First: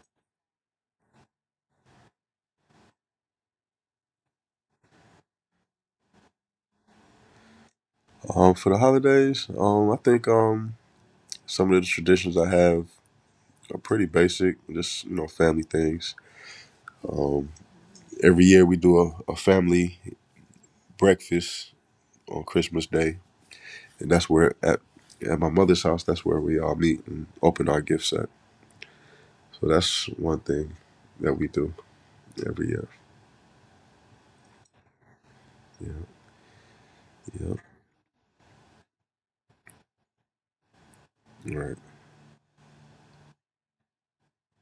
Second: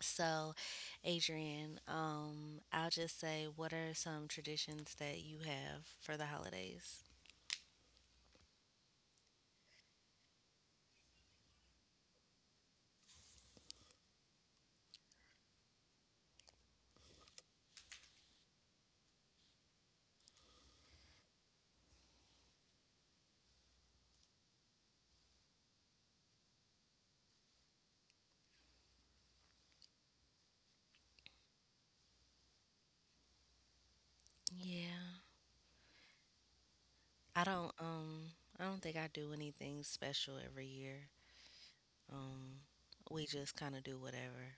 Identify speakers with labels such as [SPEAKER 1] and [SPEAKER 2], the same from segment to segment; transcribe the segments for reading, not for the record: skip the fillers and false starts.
[SPEAKER 1] So, Adrian, I'll just say, what are some traditions that you have for the holidays?
[SPEAKER 2] For the holidays, I think some of the traditions I have are pretty basic, just you know, family things. Um, every year we do a family breakfast on Christmas Day, and that's where at my mother's house. That's where we all meet and open our gift set. So that's one thing that we do every year.
[SPEAKER 1] Yeah, I
[SPEAKER 2] Yeah,
[SPEAKER 1] don't, um, I don't think I do anything special every year.
[SPEAKER 2] yeah, right,
[SPEAKER 1] Um, we just kind of do whatever.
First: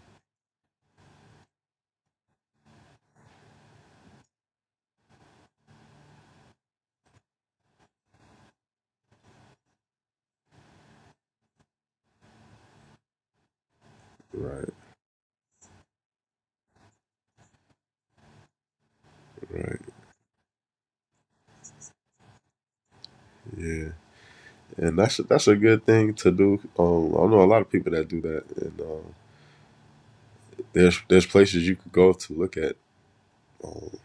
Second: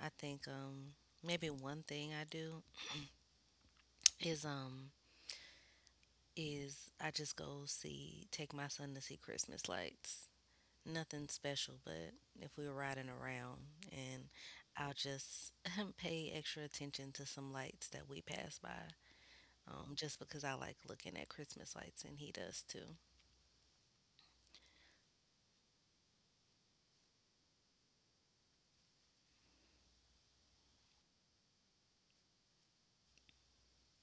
[SPEAKER 1] I think maybe one thing I do is um is I just go see take my son to see Christmas lights. Nothing special, but if we were riding around and
[SPEAKER 2] right,
[SPEAKER 1] I'll just pay extra attention to some lights that we pass by.
[SPEAKER 2] right.
[SPEAKER 1] Just because I like looking at Christmas lights and he does too.
[SPEAKER 2] Yeah. And that's a good thing to do. I know a lot of people that do that, and there's places you could go to look at um,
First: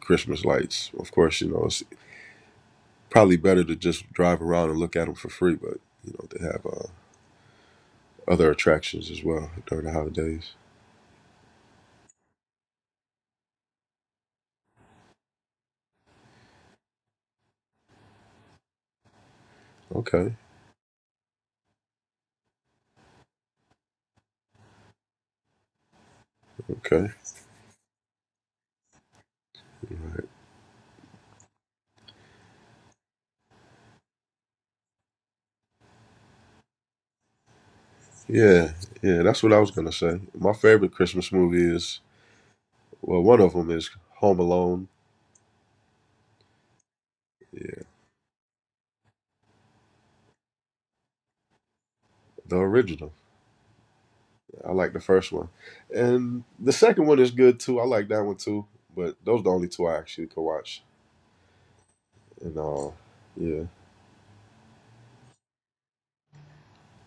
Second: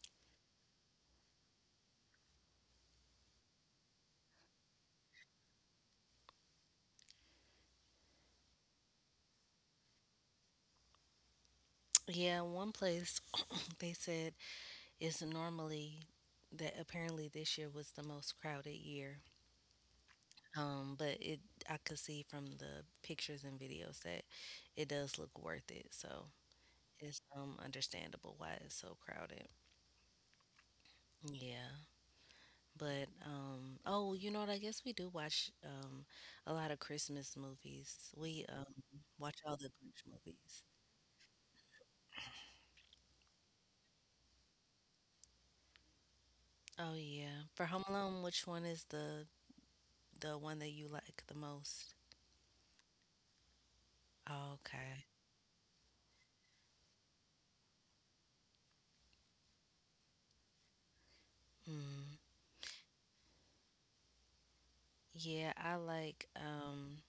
[SPEAKER 2] Christmas lights. Of course, you know it's probably better to just drive around and look at them for free, but you know they have other attractions as well during the holidays.
[SPEAKER 1] Yeah, one place they said is normally that apparently this year was the most crowded year.
[SPEAKER 2] Okay,
[SPEAKER 1] But it I could see from the pictures and videos that it does look worth it. So
[SPEAKER 2] okay,
[SPEAKER 1] it's understandable why it's so crowded. Yeah. But oh, you know what, I guess we do watch a lot of Christmas movies. We
[SPEAKER 2] yeah, yeah,
[SPEAKER 1] watch
[SPEAKER 2] that's what
[SPEAKER 1] all
[SPEAKER 2] I
[SPEAKER 1] the
[SPEAKER 2] was gonna
[SPEAKER 1] Grinch
[SPEAKER 2] say. My
[SPEAKER 1] movies.
[SPEAKER 2] favorite Christmas movie is well, one of them is Home Alone.
[SPEAKER 1] Oh yeah. For Home
[SPEAKER 2] Yeah,
[SPEAKER 1] Alone, which one is the one that you like the most?
[SPEAKER 2] the original.
[SPEAKER 1] Oh,
[SPEAKER 2] I like the
[SPEAKER 1] okay.
[SPEAKER 2] first one, and the second one is good too. I like that one too. But those are the only two I actually could watch.
[SPEAKER 1] Mm.
[SPEAKER 2] And yeah,
[SPEAKER 1] Yeah, I like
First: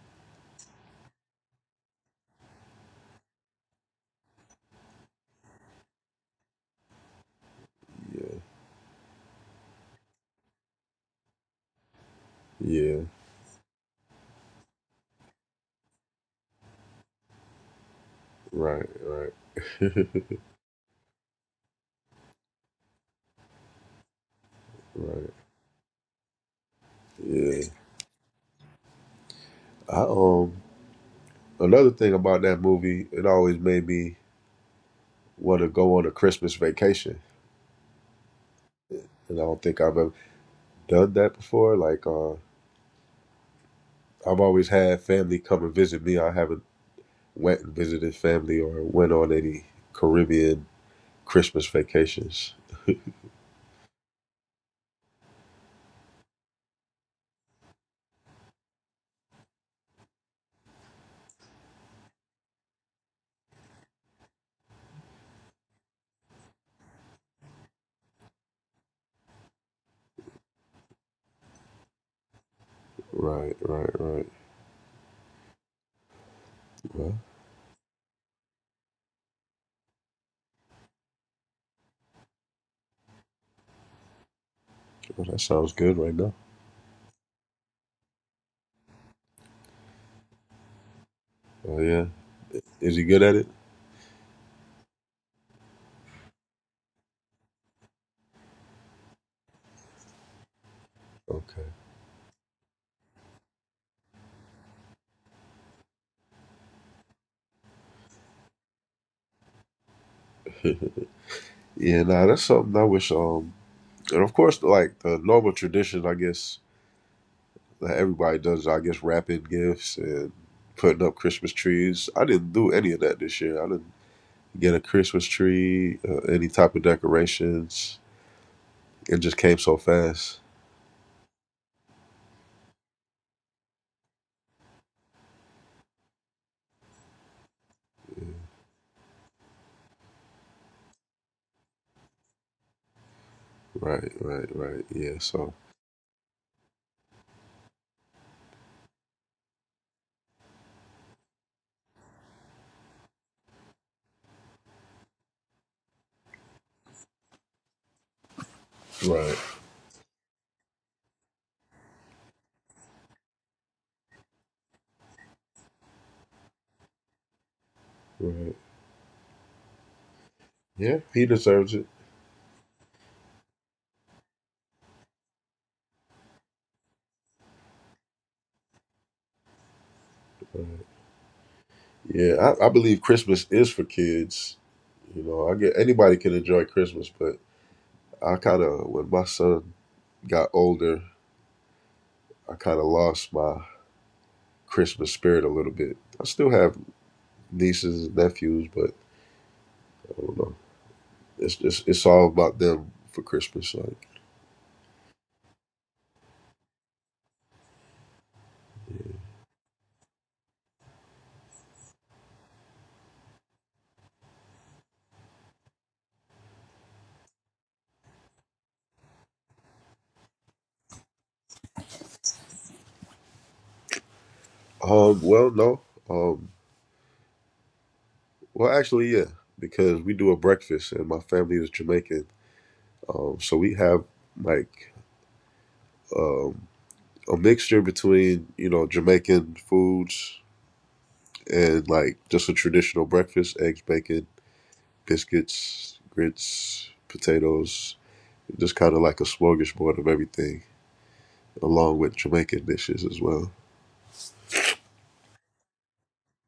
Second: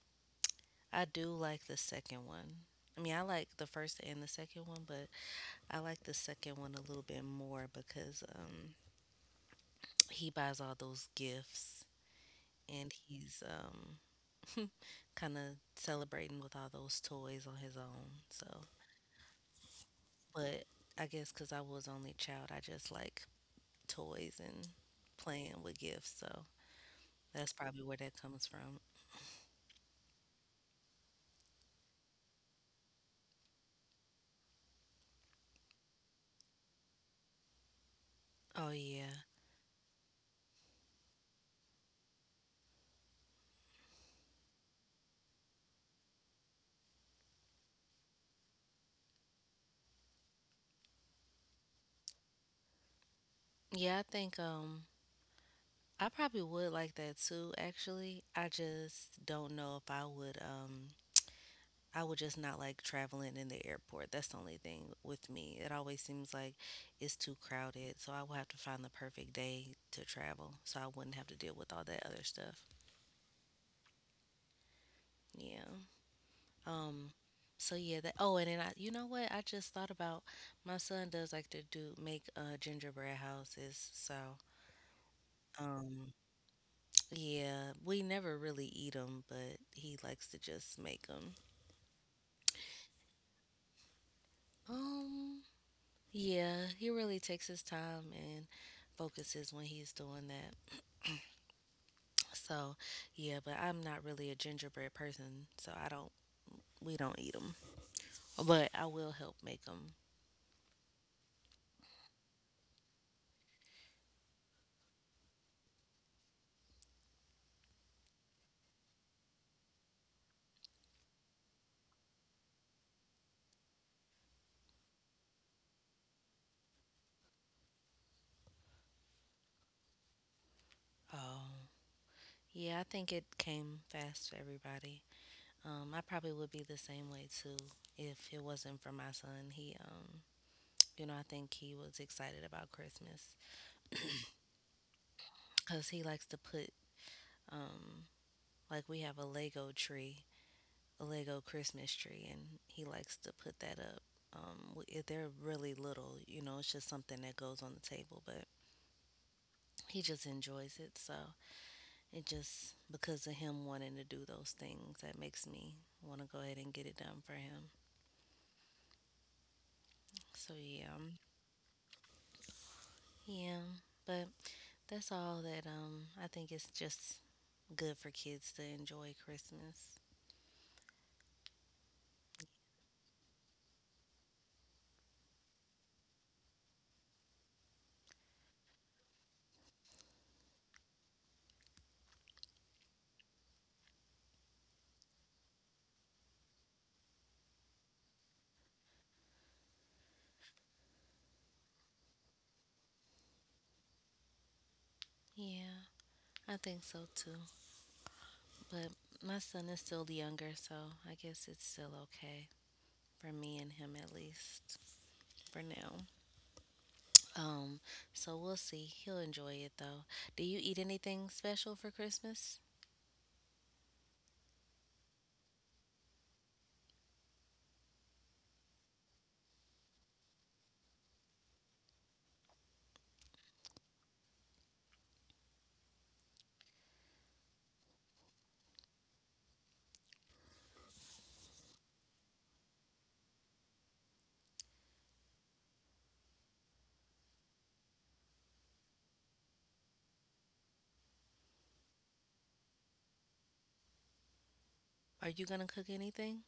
[SPEAKER 1] I do like the second one. I mean, I like the first and the second one, but I like the second one a little bit more because
[SPEAKER 2] yeah,
[SPEAKER 1] he buys all those gifts and
[SPEAKER 2] yeah,
[SPEAKER 1] he's kind of celebrating with all those toys on his own. So,
[SPEAKER 2] right, right,
[SPEAKER 1] but I guess because I was only child, I just like toys and
[SPEAKER 2] right,
[SPEAKER 1] playing with gifts. So that's
[SPEAKER 2] yeah.
[SPEAKER 1] probably where that comes from.
[SPEAKER 2] I another thing about that movie, it always made me want to go on a Christmas vacation,
[SPEAKER 1] Oh yeah,
[SPEAKER 2] and I don't think I've ever done that before. Like I've always had family come and visit me. I haven't went and visited family or went on any Caribbean Christmas vacations.
[SPEAKER 1] yeah. I think I probably would like that too, actually. I just don't know if I would I would just not like traveling in the airport. That's the only thing with me. It always seems like it's too crowded, so I would have to find the perfect day to travel so I wouldn't have to deal with all that other stuff.
[SPEAKER 2] Right, right, right.
[SPEAKER 1] Yeah. Um
[SPEAKER 2] Right.
[SPEAKER 1] so yeah, that oh and then I you know what? I just thought about my son does like to do make gingerbread houses. So,
[SPEAKER 2] Well, that sounds good
[SPEAKER 1] um
[SPEAKER 2] right now.
[SPEAKER 1] yeah, we never really eat them, but he likes to just make them.
[SPEAKER 2] Oh yeah, is he good at it?
[SPEAKER 1] Um, yeah, he really takes his time and focuses when he's doing that.
[SPEAKER 2] Okay.
[SPEAKER 1] So, yeah, but I'm not really a gingerbread person, so I don't we don't eat them. But I will help make them.
[SPEAKER 2] Yeah, nah, that's something I wish. And of course, like the normal tradition, I guess that everybody does. I guess wrapping gifts and putting up Christmas trees. I didn't do any of that this year. I didn't get a Christmas tree, any type of decorations. It just came so fast.
[SPEAKER 1] Oh. Yeah, I think it came fast for everybody. I probably would be the same way too if it wasn't for my son. He you know, I think he was excited about Christmas
[SPEAKER 2] Right, right, right. Yeah. So.
[SPEAKER 1] because he likes to put Um, like we have a Lego tree, a Lego Christmas tree, and he likes to put that up. If they're really little, you know, it's just something that goes on the table, but
[SPEAKER 2] Right,
[SPEAKER 1] he just enjoys it. So it just because of him wanting to do those things, that makes me want to go ahead and get it done for him.
[SPEAKER 2] right.
[SPEAKER 1] So yeah,
[SPEAKER 2] Yeah, he deserves it.
[SPEAKER 1] yeah. But that's all that I think it's just good for kids to enjoy Christmas.
[SPEAKER 2] Yeah, I believe Christmas is for kids. You know, I get anybody can enjoy Christmas, but I kind of, when my son got older, I kind of lost my Christmas spirit a little bit. I still have nieces and nephews, but I don't know. It's just, it's all about them for Christmas. Like,
[SPEAKER 1] Yeah, I think so too. But my son is still the younger, so I guess it's still okay for me and him at least for now. Um, so we'll see. He'll enjoy it though. Do you eat anything special for Christmas?
[SPEAKER 2] well, no, um, well, actually, yeah, because we do a breakfast, and my family is Jamaican, so we have like um, a mixture between you know Jamaican foods and like just a traditional breakfast: eggs, bacon, biscuits, grits, potatoes, just kind of like a smorgasbord of everything, along with Jamaican dishes as well.
[SPEAKER 1] Are you gonna cook anything?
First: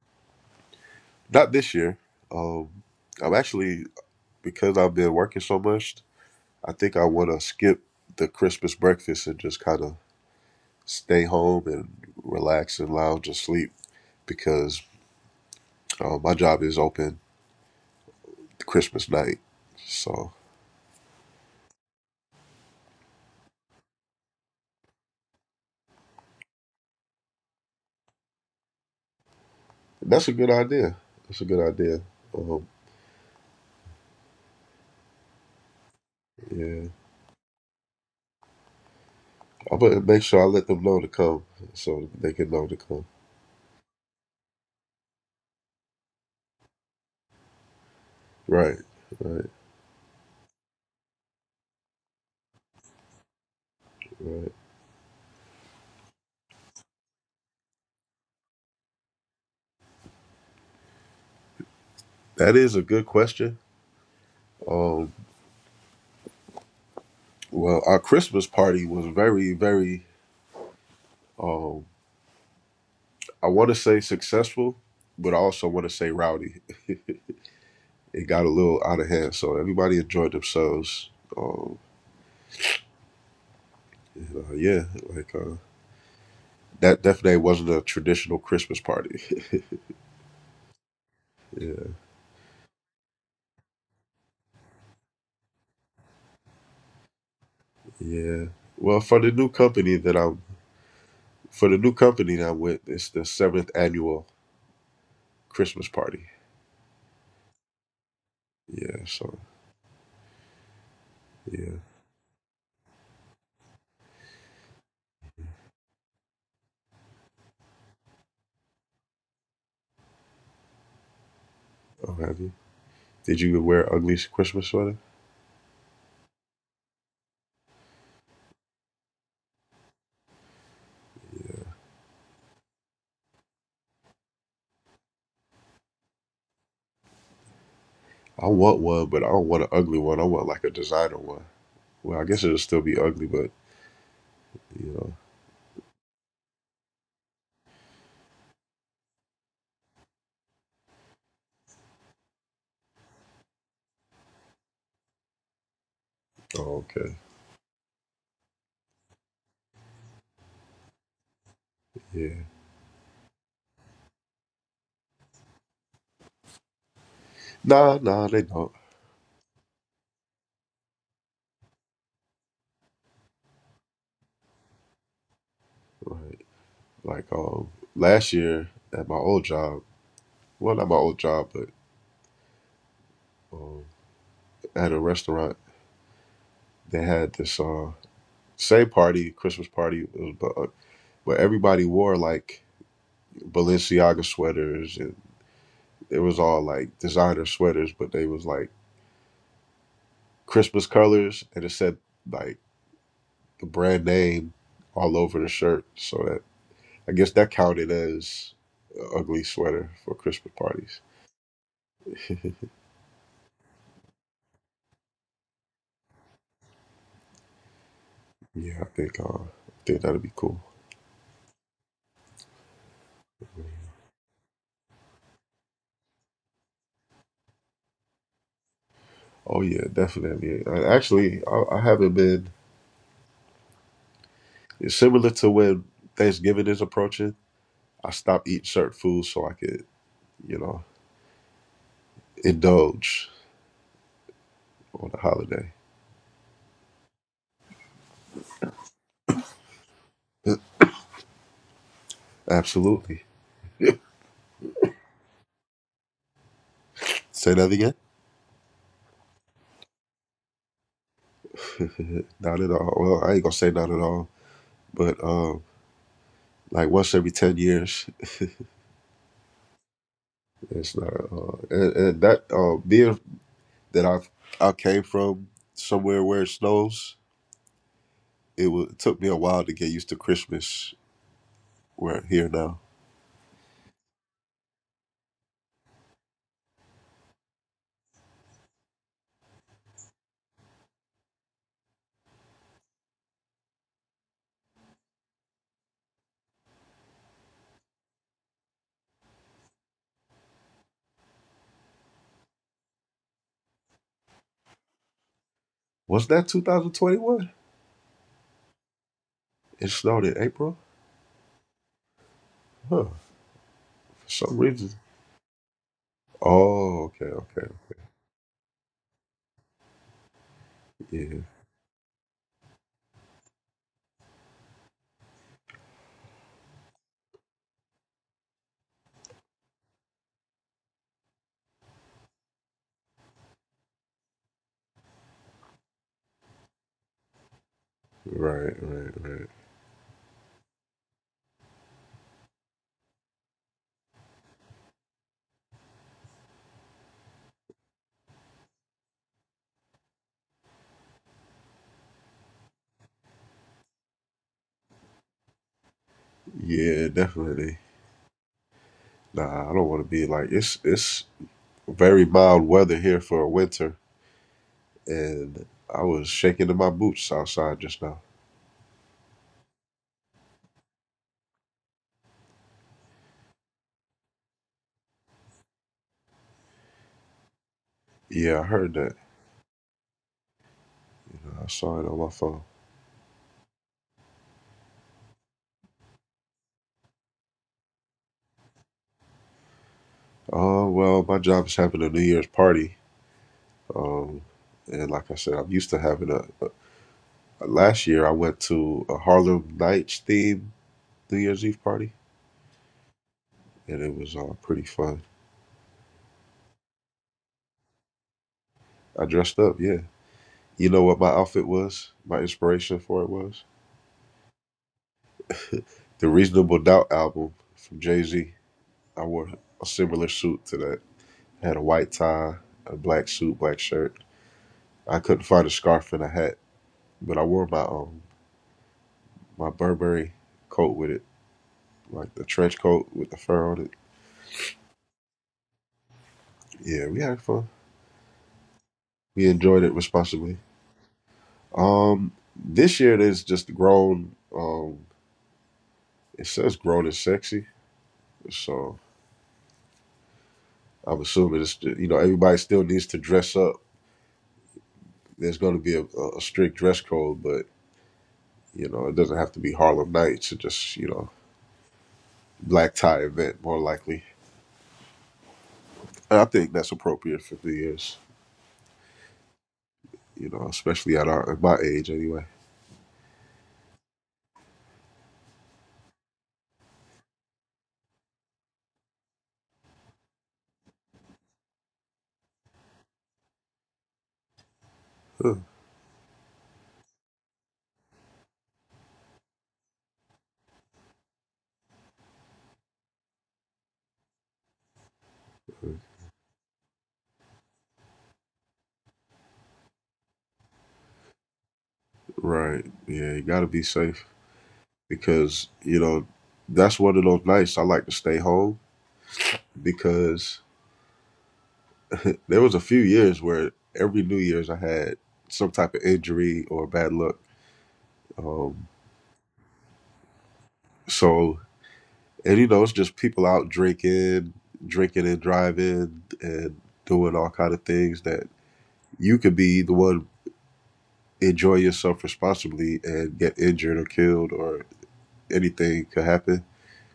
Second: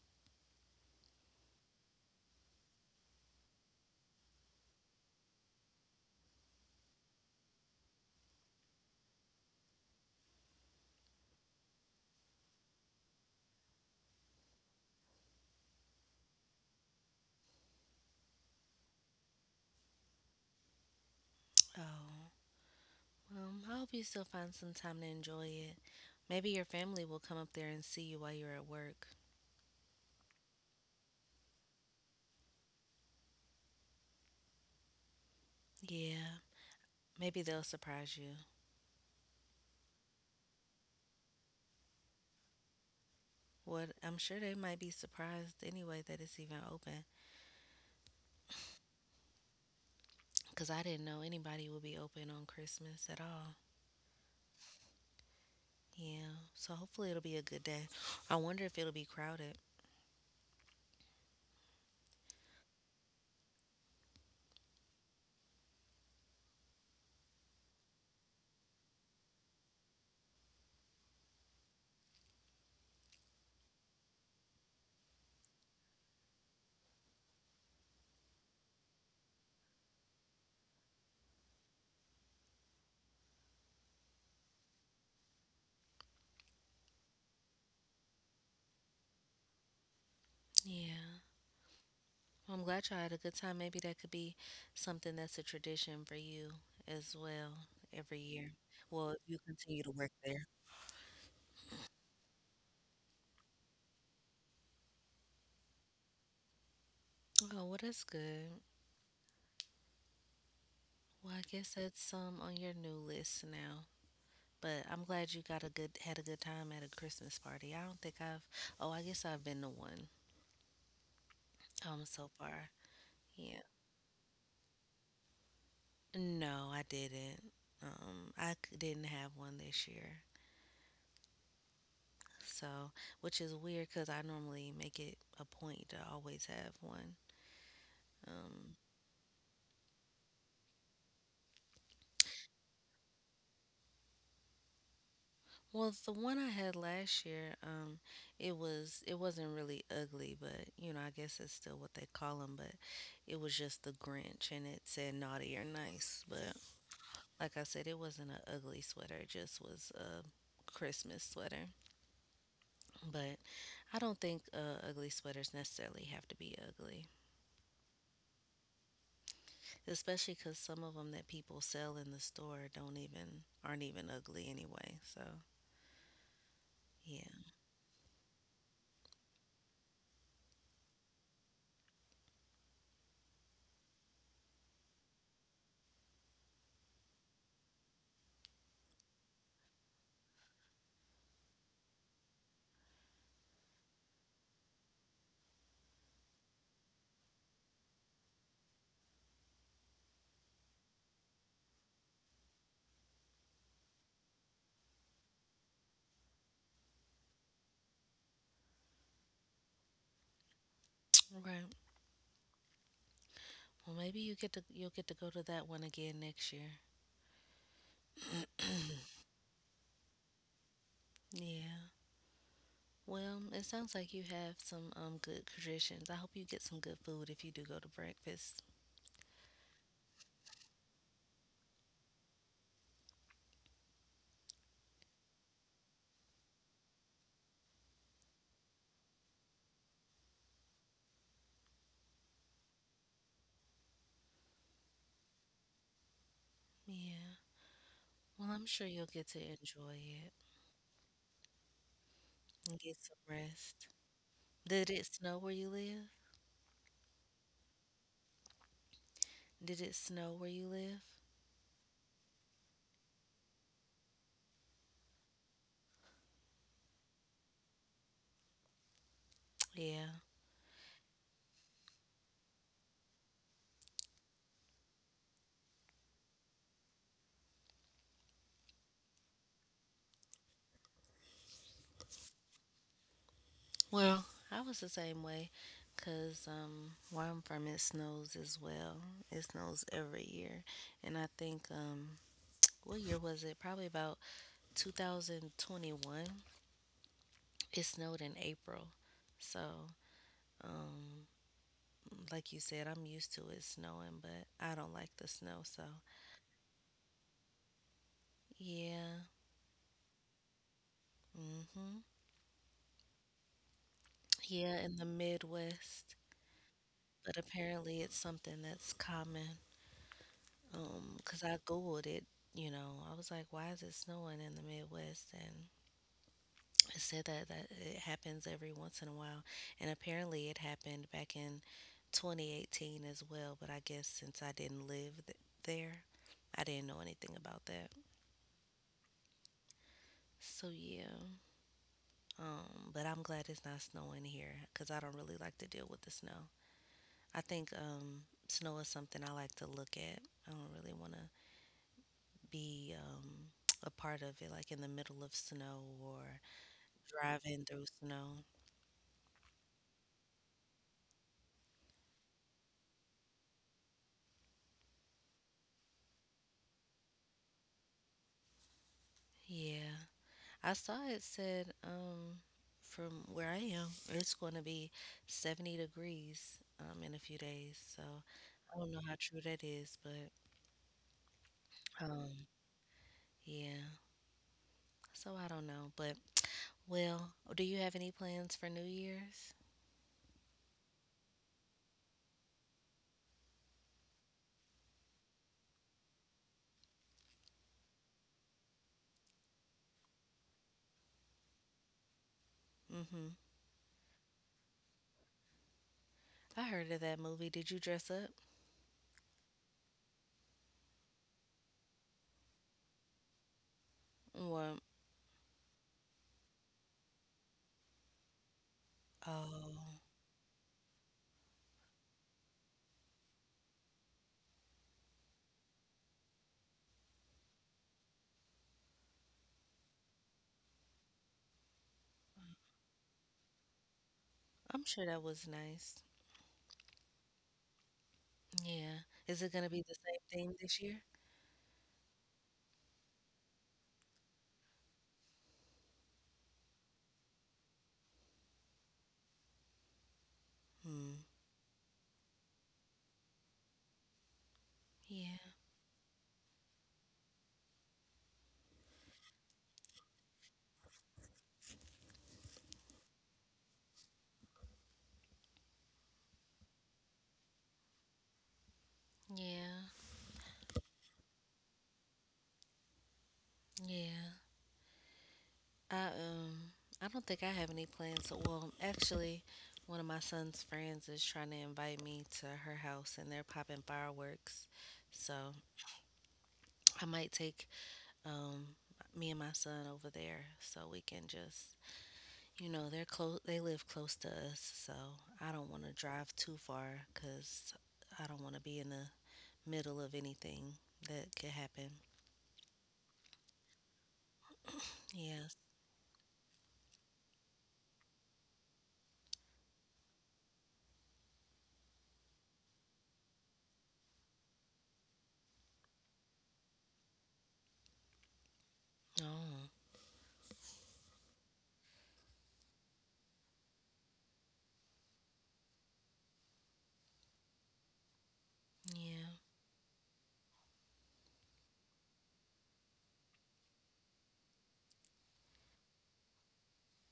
[SPEAKER 2] Not this year. Um, I'm actually because I've been working so much. I think I want to skip the Christmas breakfast and just kind of stay home and relax and lounge and sleep because my job is open Christmas night. So
[SPEAKER 1] Oh, I hope you still find some time to enjoy it. Maybe your family will come up there and see you while you're at work.
[SPEAKER 2] that's a good idea. That's a good idea. Um,
[SPEAKER 1] Yeah,
[SPEAKER 2] yeah,
[SPEAKER 1] maybe they'll surprise you.
[SPEAKER 2] I'm gonna make sure I let them know to come so they can know to come.
[SPEAKER 1] What I'm sure they might be surprised anyway that it's even open
[SPEAKER 2] Right, right,
[SPEAKER 1] because I didn't know anybody would be open on Christmas at all.
[SPEAKER 2] right.
[SPEAKER 1] Yeah. So hopefully it'll be a good day. I wonder if it'll be crowded.
[SPEAKER 2] That is a good question. Um, well, our Christmas party was very, very, um, I want to say successful, but I also want to say rowdy. It got a little out of hand, so everybody enjoyed themselves. Um, and yeah, like that definitely wasn't a traditional Christmas party.
[SPEAKER 1] Yeah.
[SPEAKER 2] yeah,
[SPEAKER 1] Well, I'm glad y'all had a good time. Maybe that could be something that's a tradition for you as well every
[SPEAKER 2] yeah.
[SPEAKER 1] year.
[SPEAKER 2] Well,
[SPEAKER 1] Well, if
[SPEAKER 2] for the
[SPEAKER 1] you
[SPEAKER 2] new
[SPEAKER 1] continue to
[SPEAKER 2] company
[SPEAKER 1] work
[SPEAKER 2] that I'm,
[SPEAKER 1] there.
[SPEAKER 2] for the new company that I'm with, it's the seventh annual Christmas party.
[SPEAKER 1] Oh, well, that's good.
[SPEAKER 2] Yeah, so
[SPEAKER 1] Well, I guess
[SPEAKER 2] yeah.
[SPEAKER 1] that's on your new list now. But I'm glad you got a good had a good time at a Christmas party. I don't think I've oh, I guess I've been to one
[SPEAKER 2] Oh,
[SPEAKER 1] so
[SPEAKER 2] have you?
[SPEAKER 1] far.
[SPEAKER 2] Did
[SPEAKER 1] Yeah.
[SPEAKER 2] you wear ugly Christmas sweater?
[SPEAKER 1] No, I didn't. Um, I didn't have one this year. So, which is weird because I normally make it a point to always have one.
[SPEAKER 2] I
[SPEAKER 1] Um,
[SPEAKER 2] want one, but I don't want an ugly one. I want like a designer one. Well, I guess it'll still be ugly, but you know.
[SPEAKER 1] well, the one I had last year, it was it wasn't really ugly, but you know I guess it's still what they call them. But it was just the Grinch, and it said naughty or nice. But
[SPEAKER 2] Oh, okay.
[SPEAKER 1] like I said, it wasn't an ugly sweater. It just was a Christmas sweater.
[SPEAKER 2] Yeah.
[SPEAKER 1] But I don't think ugly sweaters necessarily have to be ugly,
[SPEAKER 2] Nah, nah, they don't.
[SPEAKER 1] especially because some of them that people sell in the store don't even aren't even ugly anyway. So
[SPEAKER 2] Right.
[SPEAKER 1] yeah,
[SPEAKER 2] Like last year at my old job, well, not my old job, but um, at a restaurant, they had this same party, Christmas party, it was, but everybody wore like Balenciaga sweaters, and it was all like designer sweaters, but they was like Christmas colors, and it said like the brand name all over the shirt. So that I guess that counted as an ugly sweater for Christmas parties.
[SPEAKER 1] right. Well, maybe you get to you'll get to go to that one again next year.
[SPEAKER 2] Yeah, I think that'd be cool.
[SPEAKER 1] Yeah. Well, it sounds like you have some good traditions. I hope you get some good food if you do go to breakfast.
[SPEAKER 2] Oh yeah, definitely. And actually, I haven't been. It's similar to when Thanksgiving is approaching. I stopped eating certain foods so I could, you know, indulge on the holiday.
[SPEAKER 1] Yeah. Well, I'm sure you'll get to enjoy it and get some
[SPEAKER 2] Absolutely.
[SPEAKER 1] rest. Did it snow where you live?
[SPEAKER 2] Say that again?
[SPEAKER 1] Did it snow where you live?
[SPEAKER 2] Not at all. Well, I ain't gonna say not at all, but like once every 10 years.
[SPEAKER 1] Yeah.
[SPEAKER 2] It's not, and that being that I came from somewhere where it snows, it took me a while to get used to Christmas. We're here now.
[SPEAKER 1] Well, I was the same way because where I'm from, it snows as well. It snows every year. And I think, what year was it? Probably about 2021. It snowed in April. So, um, like you said, I'm used to it snowing, but I don't like the snow. So,
[SPEAKER 2] Was that 2021?
[SPEAKER 1] yeah.
[SPEAKER 2] It snowed in April,
[SPEAKER 1] Hmm.
[SPEAKER 2] huh? For some
[SPEAKER 1] Yeah,
[SPEAKER 2] reason.
[SPEAKER 1] in the Midwest.
[SPEAKER 2] Oh, okay,
[SPEAKER 1] But
[SPEAKER 2] okay,
[SPEAKER 1] apparently, it's something that's common.
[SPEAKER 2] yeah,
[SPEAKER 1] 'Cause I googled it, you know, I was like, why is it snowing in the Midwest? And it said that it happens every once in a while, and apparently it happened back in 2018 as well. But I guess since I didn't there, I didn't know anything about that.
[SPEAKER 2] right, right,
[SPEAKER 1] So yeah, but I'm glad it's not snowing here because I don't really like to deal with the snow. I think snow is something I like to look at. I don't really want to be a part of it, like in the middle of snow or
[SPEAKER 2] yeah,
[SPEAKER 1] driving
[SPEAKER 2] definitely.
[SPEAKER 1] through snow.
[SPEAKER 2] Nah, I don't want to be like it's very mild weather here for a winter, and I was shaking in my boots outside just now.
[SPEAKER 1] Yeah, I saw it said from where I am, it's going to be 70 degrees in a few days. So
[SPEAKER 2] Yeah, I
[SPEAKER 1] I
[SPEAKER 2] heard
[SPEAKER 1] don't know
[SPEAKER 2] that.
[SPEAKER 1] how true that is, but
[SPEAKER 2] I saw it on my
[SPEAKER 1] um,
[SPEAKER 2] phone.
[SPEAKER 1] yeah, so I don't know. But well, do you have any plans for New Year's?
[SPEAKER 2] Well, my job is having a New Year's party. Um, and like I said, I'm used to having a. Last year, I went to a Harlem Nights themed New Year's Eve party,
[SPEAKER 1] Mm-hmm.
[SPEAKER 2] and it was pretty fun.
[SPEAKER 1] I heard of that movie. Did you dress up?
[SPEAKER 2] I dressed up, yeah. You know what my outfit was? My inspiration for it was?
[SPEAKER 1] Well,
[SPEAKER 2] The Reasonable Doubt album from Jay Z. I wore a
[SPEAKER 1] oh,
[SPEAKER 2] similar suit to that. Had a white tie, a black suit, black shirt. I couldn't find a scarf and a hat, but I wore my my Burberry coat with it. Like the trench coat with the fur on it.
[SPEAKER 1] I'm sure that was nice.
[SPEAKER 2] Yeah, we had fun.
[SPEAKER 1] Yeah. Is
[SPEAKER 2] We
[SPEAKER 1] it gonna
[SPEAKER 2] enjoyed
[SPEAKER 1] be
[SPEAKER 2] it
[SPEAKER 1] the same
[SPEAKER 2] responsibly.
[SPEAKER 1] thing this year?
[SPEAKER 2] This year there's just grown. It says grown and sexy, so I'm
[SPEAKER 1] Hmm.
[SPEAKER 2] assuming it's you know everybody still needs to dress up.
[SPEAKER 1] Yeah.
[SPEAKER 2] There's going to be a strict dress code, but you know it doesn't have to be Harlem Nights. It just you know black tie event more likely. And I think that's appropriate for the years.
[SPEAKER 1] Yeah.
[SPEAKER 2] You know, especially at our at my age anyway.
[SPEAKER 1] Yeah. I um I don't think I have any plans. Well, actually, one of my son's friends is trying to invite me to her house and they're popping fireworks. So, I might take um me and my son over there so we can just you know, they live close to us, so I don't want to drive too far cuz I don't want to be in the middle of anything that could happen.
[SPEAKER 2] Right. Yeah, you gotta be safe.
[SPEAKER 1] Yes.
[SPEAKER 2] Because you know that's one of those nights I like to stay home because there was a few years where every New Year's I had some type of injury or bad luck. Um,
[SPEAKER 1] Oh,
[SPEAKER 2] so and you know it's just people out drinking, drinking and driving and doing all kind of things that you
[SPEAKER 1] yeah.
[SPEAKER 2] could be the one enjoy yourself responsibly and get injured or killed or anything could happen.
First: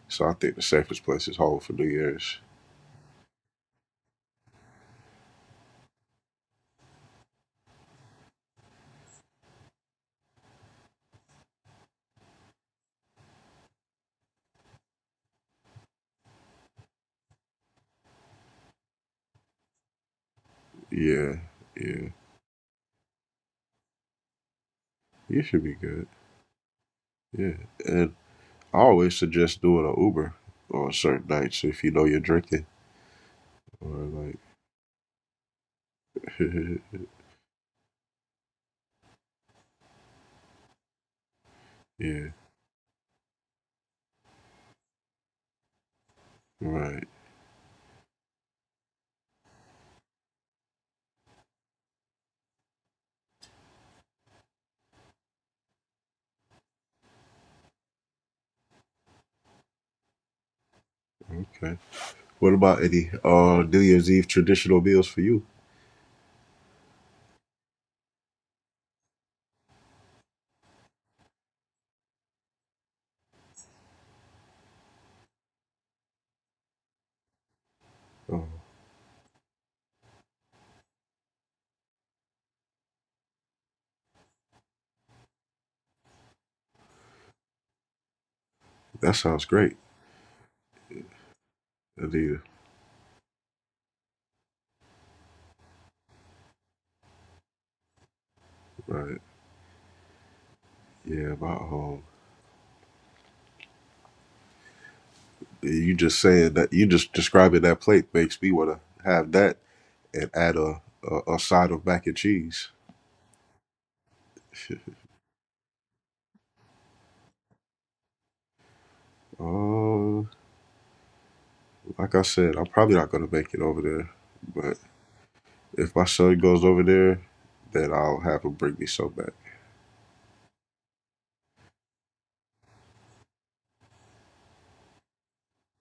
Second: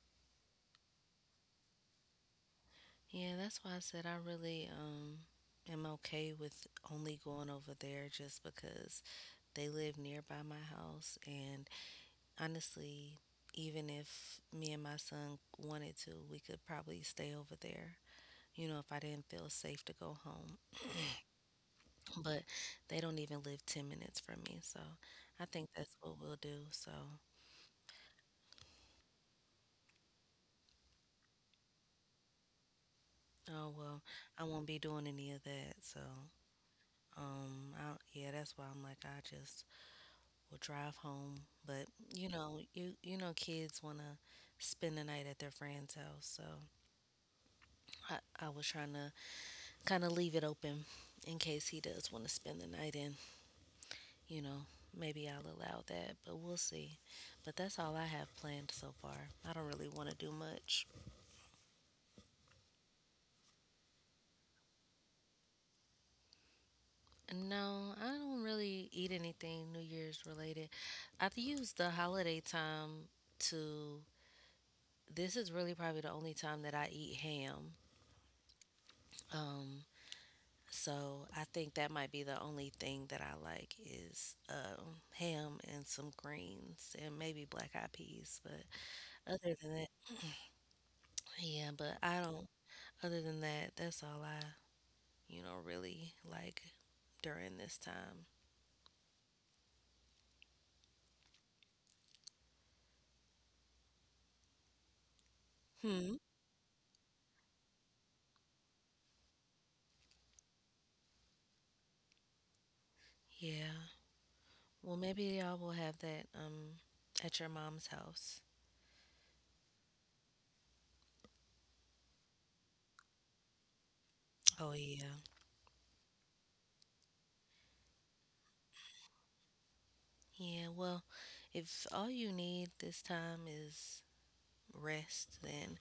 [SPEAKER 2] So I think the safest place is home for New Year's.
[SPEAKER 1] Yeah, that's why I said I really am okay with only going over there just because they live nearby my house and honestly, even if me and my son wanted to, we could probably stay over there. You know, if I didn't feel safe to go home.
[SPEAKER 2] Yeah, yeah,
[SPEAKER 1] But they don't even live 10 minutes from me, so
[SPEAKER 2] you
[SPEAKER 1] I
[SPEAKER 2] should
[SPEAKER 1] think
[SPEAKER 2] be
[SPEAKER 1] that's
[SPEAKER 2] good.
[SPEAKER 1] what we'll do. So,
[SPEAKER 2] Yeah, and I always suggest doing an Uber on certain nights if you know you're drinking
[SPEAKER 1] oh well,
[SPEAKER 2] or like,
[SPEAKER 1] I won't be doing any of that. So, I, yeah, that's why I'm like I just we will drive home. But you
[SPEAKER 2] yeah,
[SPEAKER 1] know, you know, kids want to spend the night at their friend's house, so
[SPEAKER 2] right,
[SPEAKER 1] I was trying to kind of leave it open in case he does want to spend the night and you know maybe I'll allow that, but we'll see. But that's all I have planned so far. I don't really want to do much.
[SPEAKER 2] okay. What about any New Year's Eve traditional meals for you?
[SPEAKER 1] No, I don't really eat anything New Year's related. I've used the holiday time to. This is really probably the only time that I eat ham.
[SPEAKER 2] Oh,
[SPEAKER 1] um, So I think that might be the only thing that I like is ham and some greens and maybe black eyed peas. But
[SPEAKER 2] that sounds
[SPEAKER 1] other
[SPEAKER 2] great,
[SPEAKER 1] than that, yeah, but I
[SPEAKER 2] Anita.
[SPEAKER 1] don't, other than that, that's all you know, really like during this time.
[SPEAKER 2] Right, yeah, my you
[SPEAKER 1] Hmm.
[SPEAKER 2] just saying that you just describing that plate makes me want to have that and add a side of mac and cheese.
[SPEAKER 1] Yeah. Well, maybe y'all will have that at your mom's house.
[SPEAKER 2] Uh, like I said, I'm probably not gonna make it over there,
[SPEAKER 1] Oh
[SPEAKER 2] but.
[SPEAKER 1] yeah.
[SPEAKER 2] If my son goes over there, then I'll have him bring me some back.
[SPEAKER 1] Yeah, well, if all you need this time is rest, then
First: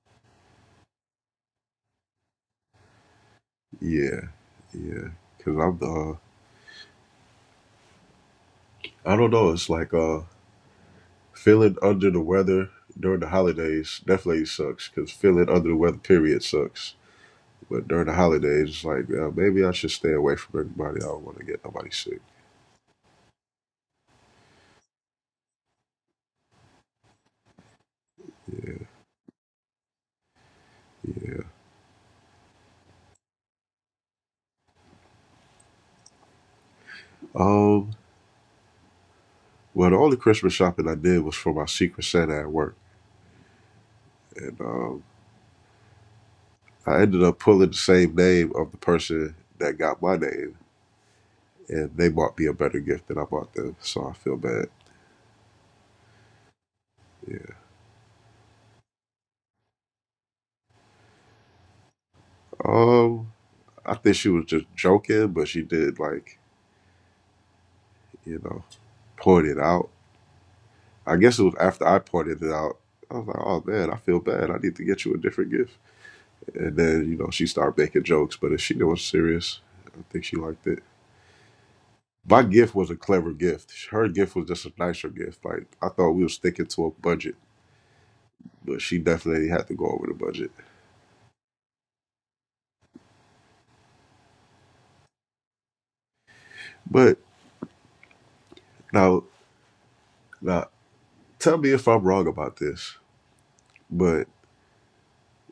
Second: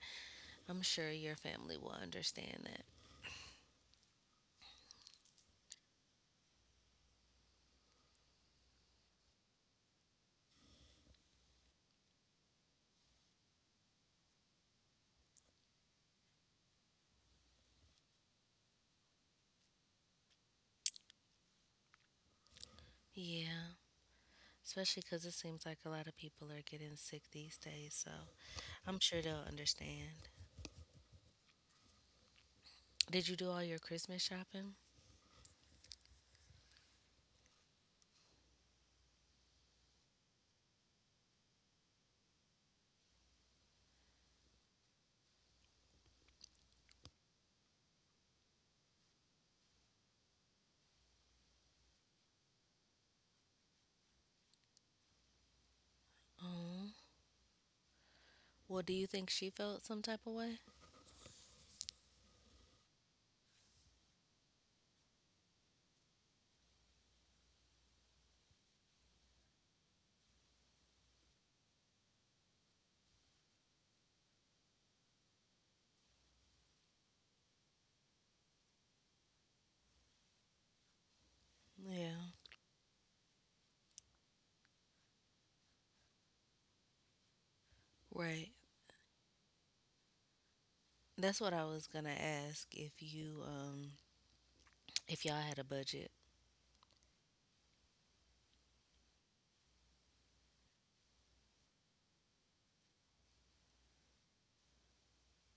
[SPEAKER 1] I'm sure your family will understand.
[SPEAKER 2] Yeah, yeah. Cause I'm I don't know. It's like feeling under the weather during the holidays definitely sucks. Cause feeling under the weather period sucks. But during the holidays, it's like maybe I should stay away from everybody. I don't want to get nobody sick.
[SPEAKER 1] Yeah, especially because it seems like a lot of people are getting sick these days, so I'm sure they'll understand. Did you do all your Christmas shopping?
[SPEAKER 2] Um, well, the only Christmas shopping I did was for my Secret Santa at work, and I ended up pulling the same name of the person that got my name and they bought me a better gift than I bought them, so I feel bad.
[SPEAKER 1] Oh,
[SPEAKER 2] Yeah.
[SPEAKER 1] well, do you think she felt some type of way?
[SPEAKER 2] Um, I think she was just joking, but she did like, you know, point it out. I guess it was after I pointed it out. I was like, oh man, I feel bad. I need to get you a different gift. And then, you know, she started making jokes, but if she knew it was serious, I think she liked it.
[SPEAKER 1] Yeah,
[SPEAKER 2] My gift was a clever gift. Her gift was just a nicer gift. Like I thought we were sticking to a budget,
[SPEAKER 1] right.
[SPEAKER 2] but she definitely had to go over the budget.
[SPEAKER 1] That's what I was gonna ask, if you, if y'all had a budget.
[SPEAKER 2] But now, now, tell me if I'm wrong about this. But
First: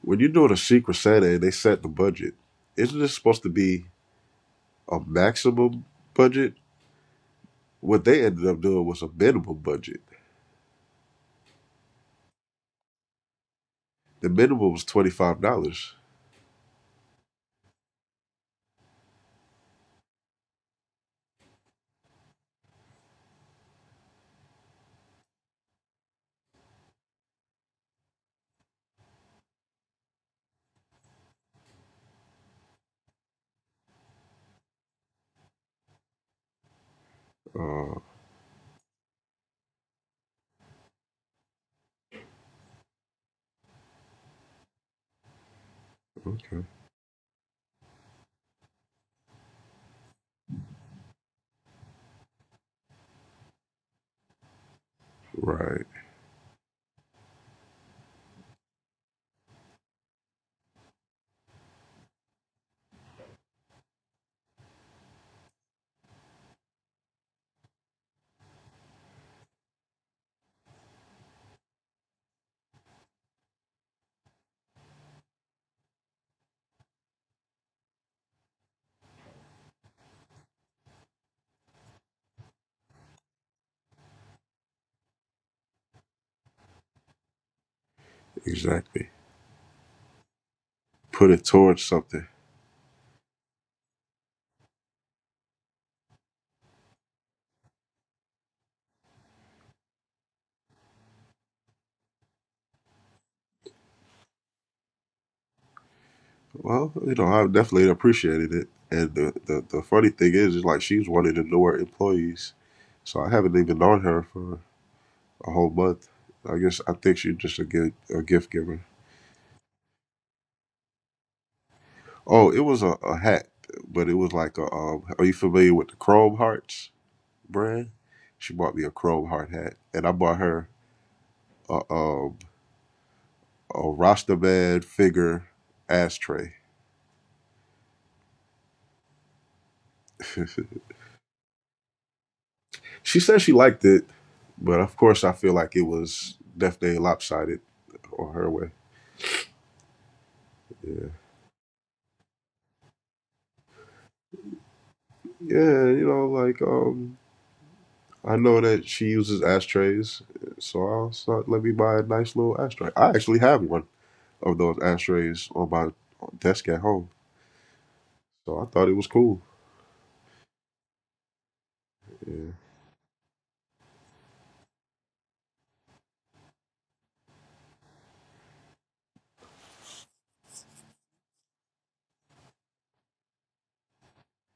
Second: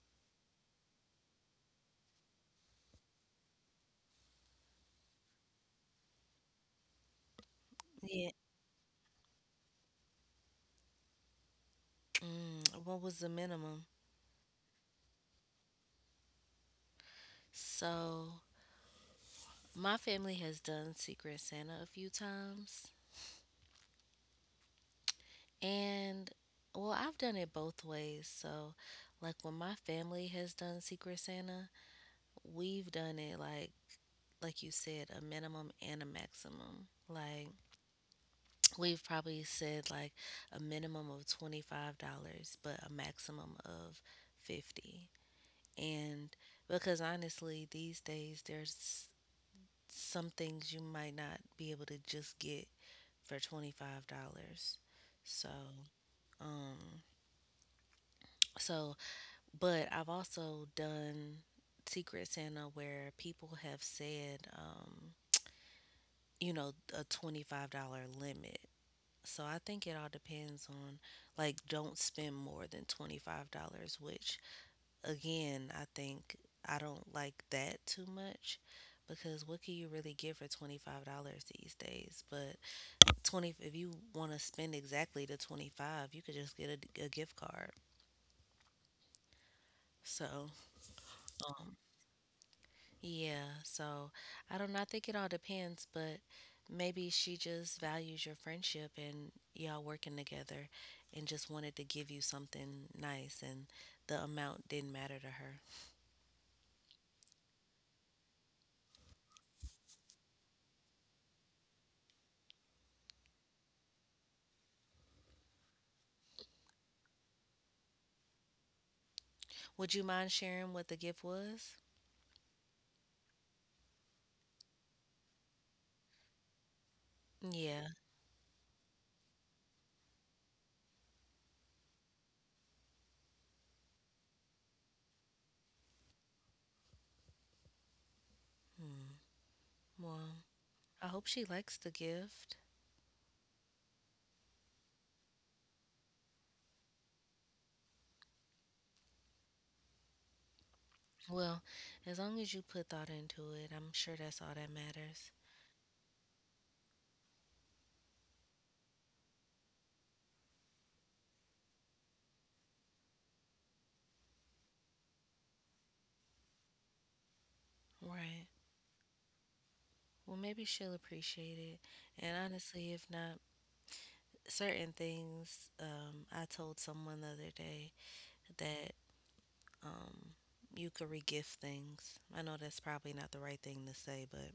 [SPEAKER 2] when you do it a Secret Santa and they set the budget, isn't this supposed to be a maximum budget? What they
[SPEAKER 1] Yeah.
[SPEAKER 2] ended up doing was a minimum budget.
[SPEAKER 1] Mm, what was the minimum?
[SPEAKER 2] The minimum was $25.
[SPEAKER 1] So, my family has done Secret Santa a few times. And well, I've done it both ways. So, like when my family has done Secret Santa, we've done it like you said, a minimum and a maximum. Like
[SPEAKER 2] Uh,
[SPEAKER 1] we've probably said like a minimum of $25, but a maximum of 50. And
[SPEAKER 2] okay,
[SPEAKER 1] because honestly, these days there's some things you might not be able to just get for $25. So,
[SPEAKER 2] right,
[SPEAKER 1] um so But I've also done Secret Santa where people have said, you know, a $25 limit. So I think it all depends on, like, don't spend more than $25, which again, I don't like that too much because what can you really get for $25 these days? But 20 if you want to spend exactly the 25, you could just get a gift card.
[SPEAKER 2] exactly.
[SPEAKER 1] So,
[SPEAKER 2] Put it
[SPEAKER 1] um,
[SPEAKER 2] towards something.
[SPEAKER 1] Yeah, so I don't know. I think it all depends, but maybe she just values your friendship and y'all working together and just wanted to give you something nice, and the amount didn't matter to her.
[SPEAKER 2] Well, you know, I definitely appreciated it. And the funny thing is like she's one of the newer employees, so I haven't even known her for a whole month. I guess I think she's just a gift giver.
[SPEAKER 1] Would you mind sharing what the gift was?
[SPEAKER 2] Oh, it was a hat, but it was like a. Are you familiar with the Chrome Hearts
[SPEAKER 1] Yeah.
[SPEAKER 2] brand? She bought me a Chrome Heart hat, and I bought her a um, a Rastaman figure ashtray.
[SPEAKER 1] Hmm. Well, I hope she likes the gift.
[SPEAKER 2] She said she liked it, but of course, I feel like it was definitely lopsided on her way. Yeah,
[SPEAKER 1] Well, as long as you put thought into it, I'm sure that's all that matters.
[SPEAKER 2] yeah, you know, like um, I know that she uses ashtrays, so I'll start. Let me buy a nice little ashtray. I actually have one of those ashtrays on my desk at home.
[SPEAKER 1] Right.
[SPEAKER 2] So I thought it was cool.
[SPEAKER 1] Well, maybe she'll appreciate it. And
[SPEAKER 2] Yeah.
[SPEAKER 1] honestly, if not, certain things, I told someone the other day that um, you could regift things. I know that's probably not the right thing to say, but